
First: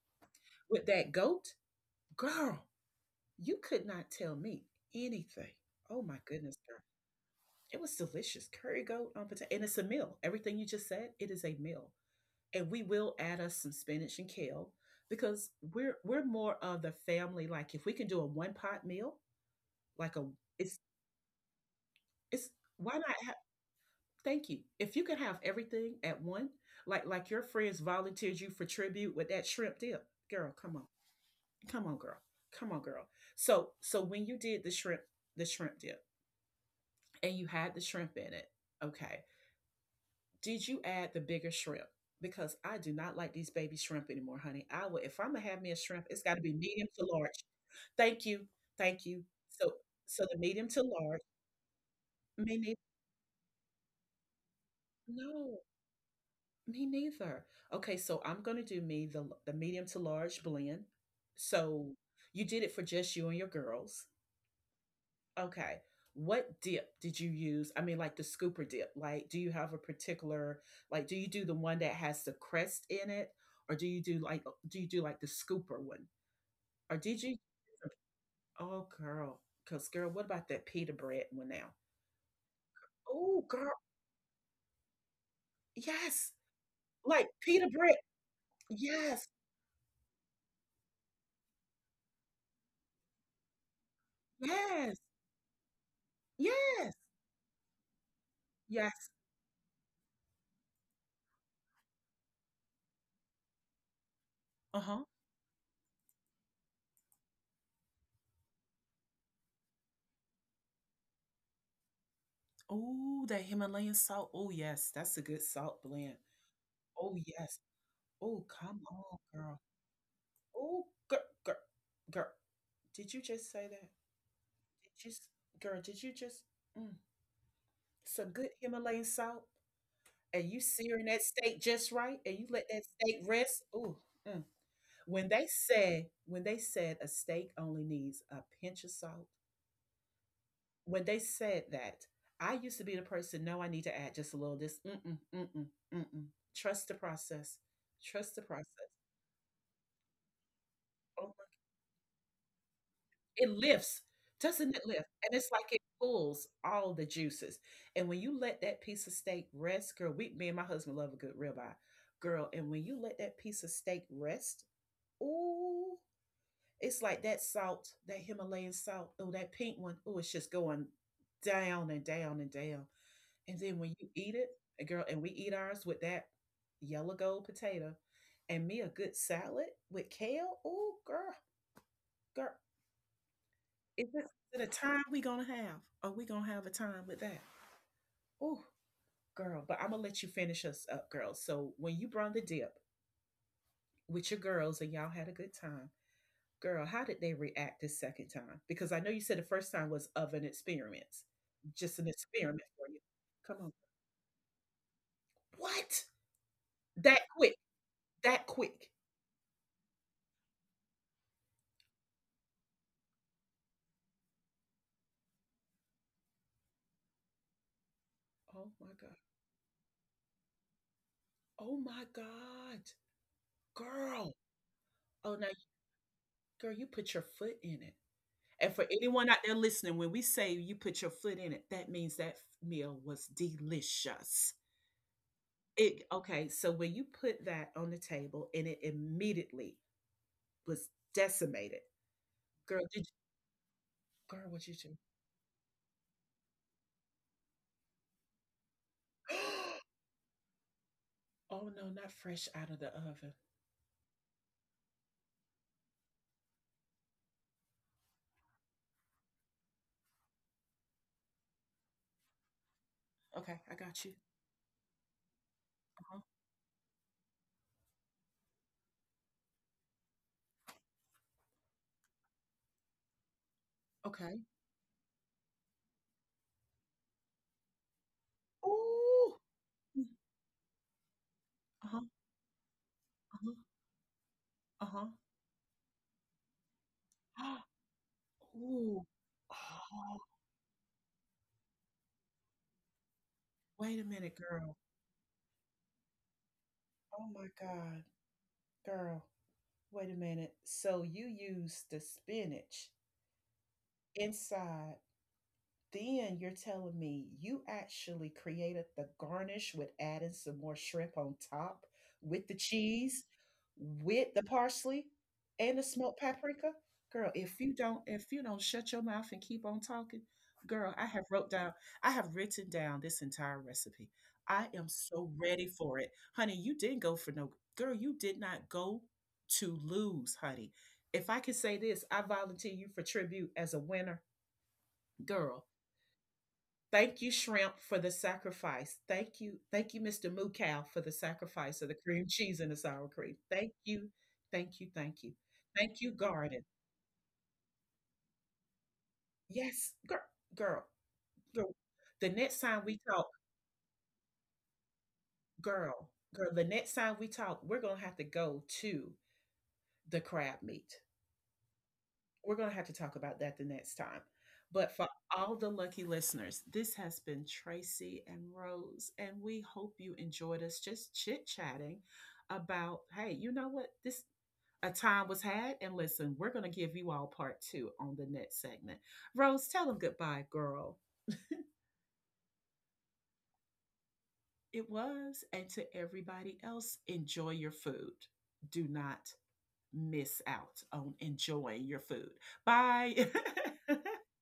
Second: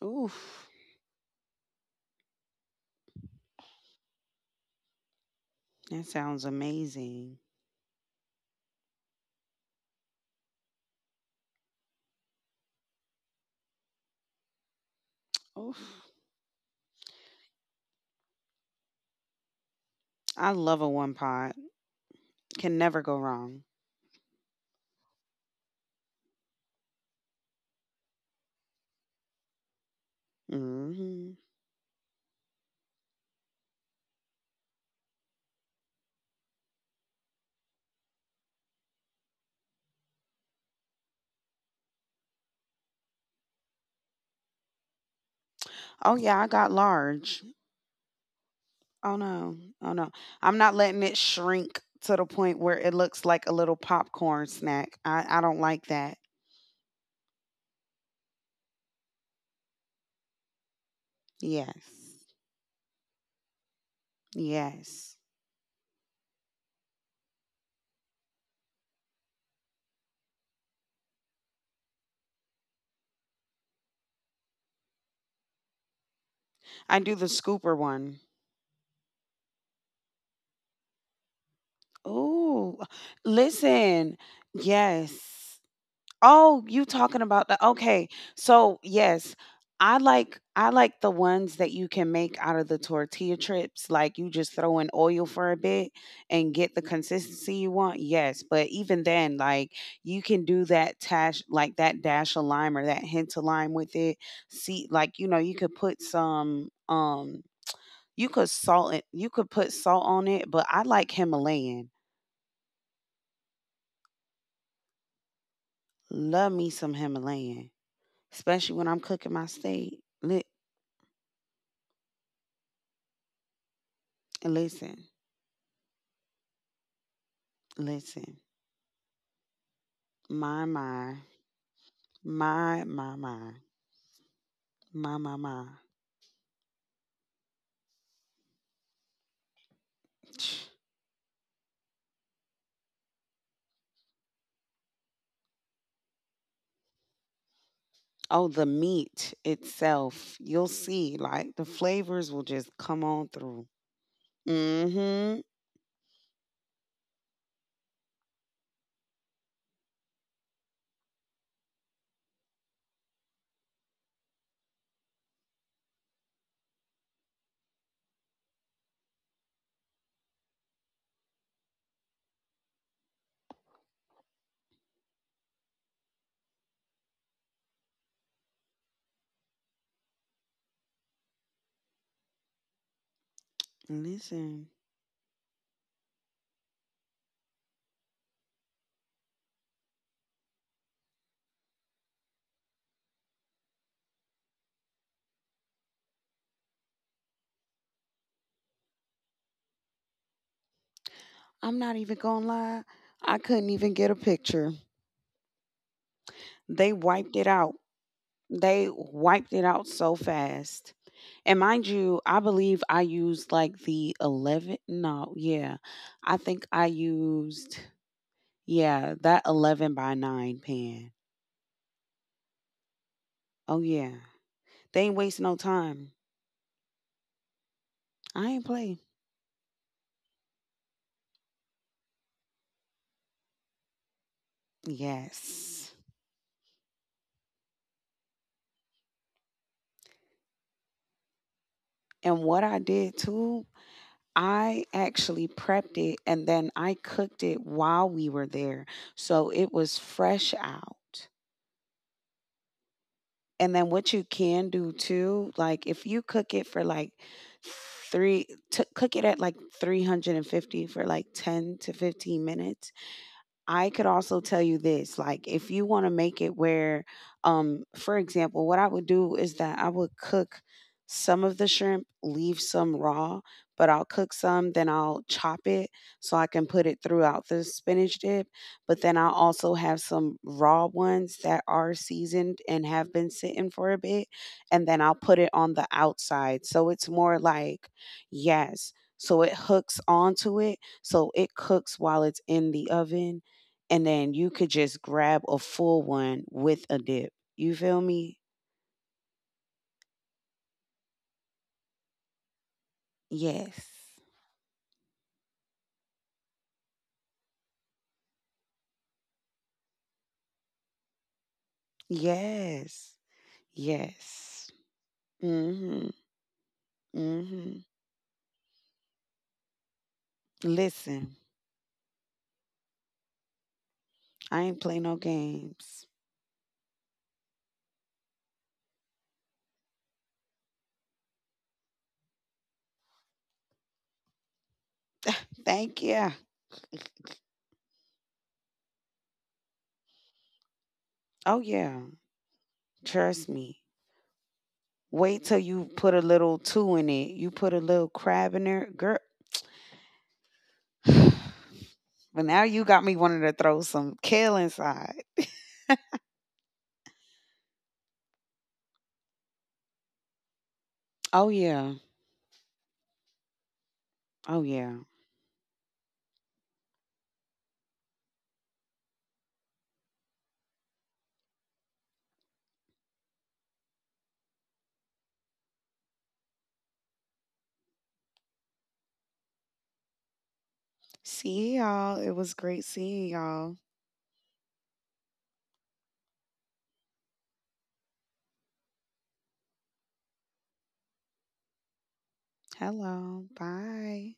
Speaker 2: Oof.
Speaker 1: with that goat. Girl, you could not tell me anything. Oh
Speaker 2: That
Speaker 1: my
Speaker 2: sounds
Speaker 1: goodness, girl.
Speaker 2: amazing.
Speaker 1: It was delicious. Curry goat on potato. And it's a meal. Everything you just said, it is a meal. And we will add us some spinach and kale, because we're
Speaker 2: Oof.
Speaker 1: we're more of the family, like, if we can do a one pot meal, like a,
Speaker 2: I
Speaker 1: it's
Speaker 2: love a one pot.
Speaker 1: it's,
Speaker 2: Can
Speaker 1: why
Speaker 2: never
Speaker 1: not
Speaker 2: go
Speaker 1: have,
Speaker 2: wrong.
Speaker 1: thank you, if you can have everything at one, like your friends volunteered you for tribute with that shrimp dip, girl, come on.
Speaker 2: Hmm.
Speaker 1: Come on, girl. Come on, girl. So, when you did the shrimp dip, and you had the shrimp in it, okay. Did you add the bigger shrimp? Because I do not like these baby shrimp anymore, honey. I will if I'm gonna have me a shrimp,
Speaker 2: Oh
Speaker 1: it's gotta
Speaker 2: yeah, I
Speaker 1: be
Speaker 2: got
Speaker 1: medium to large.
Speaker 2: large.
Speaker 1: Thank you. Thank
Speaker 2: Oh
Speaker 1: you.
Speaker 2: no.
Speaker 1: So
Speaker 2: Oh no.
Speaker 1: the
Speaker 2: I'm
Speaker 1: medium to
Speaker 2: not letting
Speaker 1: large,
Speaker 2: it shrink to the
Speaker 1: me
Speaker 2: point
Speaker 1: neither.
Speaker 2: where it looks like a little popcorn snack. I
Speaker 1: No,
Speaker 2: don't like that.
Speaker 1: me neither. Okay, so I'm gonna do me the medium to large blend.
Speaker 2: Yes.
Speaker 1: So you did it for just you and your girls.
Speaker 2: Yes.
Speaker 1: Okay. What dip did you use? I mean, like the scooper dip. Like, do you have a particular, like, do you do the one that has the crest in it? Or do you do like, do you do like the scooper one? Or
Speaker 2: I do
Speaker 1: did
Speaker 2: the
Speaker 1: you?
Speaker 2: scooper one.
Speaker 1: Oh, girl. Because, girl, what about that pita bread one now?
Speaker 2: Ooh,
Speaker 1: Oh, girl.
Speaker 2: listen. Yes.
Speaker 1: Yes.
Speaker 2: Oh, you talking
Speaker 1: Like
Speaker 2: about the
Speaker 1: pita bread.
Speaker 2: okay. So
Speaker 1: Yes.
Speaker 2: yes, I like the ones that you can make out of the tortilla chips. Like you just throw in
Speaker 1: Yes.
Speaker 2: oil for a bit and get the
Speaker 1: Yes.
Speaker 2: consistency you want. Yes, but even
Speaker 1: Yes.
Speaker 2: then, like you can do that dash, like that dash of lime or that hint of lime with it.
Speaker 1: Uh
Speaker 2: See,
Speaker 1: huh.
Speaker 2: like you know, you could put some you could salt it. You could put salt on it, but I like Himalayan.
Speaker 1: Oh, that Himalayan salt. Oh, yes. That's a good salt blend.
Speaker 2: Love me some
Speaker 1: Oh, yes.
Speaker 2: Himalayan,
Speaker 1: Oh, come
Speaker 2: especially when I'm
Speaker 1: on,
Speaker 2: cooking my
Speaker 1: girl.
Speaker 2: steak.
Speaker 1: Oh, girl, girl, girl. Did you just say that? Did
Speaker 2: Listen,
Speaker 1: you, girl? Did you just mm, some
Speaker 2: listen.
Speaker 1: good Himalayan salt, and you
Speaker 2: My
Speaker 1: searing
Speaker 2: my
Speaker 1: that steak just right, and you let that
Speaker 2: my my
Speaker 1: steak
Speaker 2: my
Speaker 1: rest? Ooh, mm.
Speaker 2: my
Speaker 1: When
Speaker 2: my
Speaker 1: they
Speaker 2: my.
Speaker 1: said a steak only needs a pinch of salt, when they said that, I used to be the person. No, I need to add just a little. Of this, mm mm mm mm mm. Mm. Trust the process. Trust the
Speaker 2: Oh,
Speaker 1: process.
Speaker 2: the meat itself. You'll see, like the flavors will just come on
Speaker 1: It
Speaker 2: through.
Speaker 1: lifts. Doesn't it lift? And
Speaker 2: Mm-hmm.
Speaker 1: it's like it pulls all the juices. And when you let that piece of steak rest, girl, we me and my husband love a good ribeye. Girl, and when you let that piece of steak rest, ooh, it's like that salt, that Himalayan salt, oh, that pink one, oh, it's just going down and down and down. And then when you eat it, and girl, and we eat ours with that yellow gold potato and me a good salad with kale, ooh, girl, girl. Is it the
Speaker 2: Listen,
Speaker 1: time we gonna have? Are we gonna have a time with that? Oh, girl, but I'm gonna let you finish us up, girl. So when you brought the dip with your girls and y'all had a good time, girl, how did they react the second time? Because I know you said the first time was of an experience,
Speaker 2: I'm not
Speaker 1: just an
Speaker 2: even gonna
Speaker 1: experiment
Speaker 2: lie.
Speaker 1: for you.
Speaker 2: I
Speaker 1: Come
Speaker 2: couldn't
Speaker 1: on,
Speaker 2: even get a picture.
Speaker 1: what?
Speaker 2: They
Speaker 1: That
Speaker 2: wiped it
Speaker 1: quick?
Speaker 2: out.
Speaker 1: That quick?
Speaker 2: They wiped it out so fast. And mind you, I believe I used like the 11. No, yeah. I think I used,
Speaker 1: Oh my
Speaker 2: yeah,
Speaker 1: god!
Speaker 2: that 11 by 9 pen.
Speaker 1: Oh my god,
Speaker 2: Oh, yeah.
Speaker 1: girl!
Speaker 2: They ain't
Speaker 1: Oh
Speaker 2: waste
Speaker 1: now,
Speaker 2: no time.
Speaker 1: girl, you put your foot in it.
Speaker 2: I
Speaker 1: And
Speaker 2: ain't
Speaker 1: for
Speaker 2: play.
Speaker 1: anyone out there listening, when we say you put your foot in it, that means that meal was delicious.
Speaker 2: Yes.
Speaker 1: It okay, so when you put that on the table and it immediately was decimated.
Speaker 2: And what
Speaker 1: Girl,
Speaker 2: I
Speaker 1: did
Speaker 2: did too,
Speaker 1: you, girl, what you do?
Speaker 2: I actually prepped it and then I cooked it while we were there. So it was fresh out.
Speaker 1: Oh no, not fresh out of the oven.
Speaker 2: And then what you can do too, like if you cook it for like three, to cook it at like 350 for like 10 to 15 minutes,
Speaker 1: Okay, I
Speaker 2: I
Speaker 1: got
Speaker 2: could
Speaker 1: you.
Speaker 2: also tell you this, like if you want to
Speaker 1: Uh-huh.
Speaker 2: make it where, for example, what I would do is that I would cook some of the shrimp, leave some raw, but I'll cook
Speaker 1: Okay.
Speaker 2: some, then I'll chop it so I can put it throughout the spinach dip. But then I'll
Speaker 1: Ooh.
Speaker 2: also have
Speaker 1: Mm,
Speaker 2: some raw ones that are
Speaker 1: uh-huh.
Speaker 2: seasoned and have been
Speaker 1: Uh-huh.
Speaker 2: sitting for a bit, and then
Speaker 1: Uh-huh.
Speaker 2: I'll put it on the outside. So it's more like, yes.
Speaker 1: Ooh.
Speaker 2: So it hooks
Speaker 1: Oh,
Speaker 2: onto it, so it cooks while it's in the oven
Speaker 1: wait a
Speaker 2: and
Speaker 1: minute,
Speaker 2: then you could
Speaker 1: girl.
Speaker 2: just grab a full one with a
Speaker 1: Oh
Speaker 2: dip.
Speaker 1: my
Speaker 2: You feel
Speaker 1: God,
Speaker 2: me?
Speaker 1: girl. Wait a minute. So you use the spinach
Speaker 2: Yes.
Speaker 1: inside, then you're telling me you actually created the garnish with adding some more shrimp on top with the
Speaker 2: Yes.
Speaker 1: cheese, with the
Speaker 2: Yes.
Speaker 1: parsley and the
Speaker 2: Mhm.
Speaker 1: smoked paprika? Girl, if you
Speaker 2: Mhm.
Speaker 1: don't if you don't shut your mouth and keep on talking, girl,
Speaker 2: Listen,
Speaker 1: I have written down this entire recipe.
Speaker 2: I
Speaker 1: I
Speaker 2: ain't
Speaker 1: am
Speaker 2: play no
Speaker 1: so ready for
Speaker 2: games.
Speaker 1: it. Honey, you didn't go for no girl, you did not go to lose, honey. If I could say this, I volunteer you for tribute as a winner, girl.
Speaker 2: Thank you.
Speaker 1: Thank you, Shrimp, for the sacrifice. Thank you. Thank you, Mr. Moo Cow, for the
Speaker 2: Oh
Speaker 1: sacrifice of the
Speaker 2: yeah.
Speaker 1: cream cheese and the sour cream.
Speaker 2: Trust
Speaker 1: Thank
Speaker 2: me.
Speaker 1: you. Thank you. Thank you.
Speaker 2: Wait till you
Speaker 1: Thank you,
Speaker 2: put a little
Speaker 1: Garden.
Speaker 2: two in it. You put a little crab in there, girl.
Speaker 1: Yes, girl, girl, girl. The
Speaker 2: But
Speaker 1: next
Speaker 2: now
Speaker 1: time
Speaker 2: you
Speaker 1: we
Speaker 2: got me
Speaker 1: talk,
Speaker 2: wanting to throw some kale inside.
Speaker 1: girl, girl, the next time we talk, we're going to have to go to the crab meat.
Speaker 2: Oh yeah.
Speaker 1: We're going to have to talk about that the next time.
Speaker 2: Oh
Speaker 1: But
Speaker 2: yeah.
Speaker 1: for all the lucky listeners, this has been Tracy and Rose, and we hope you enjoyed us just chit chatting about. Hey, you know what? This a time was had, and listen, we're going to give you all part two on the next segment. Rose, tell them goodbye, girl.
Speaker 2: See y'all. It was great seeing y'all.
Speaker 1: It was, and to everybody else, enjoy your food. Do not miss out on enjoying your food. Bye.
Speaker 2: Hello. Bye.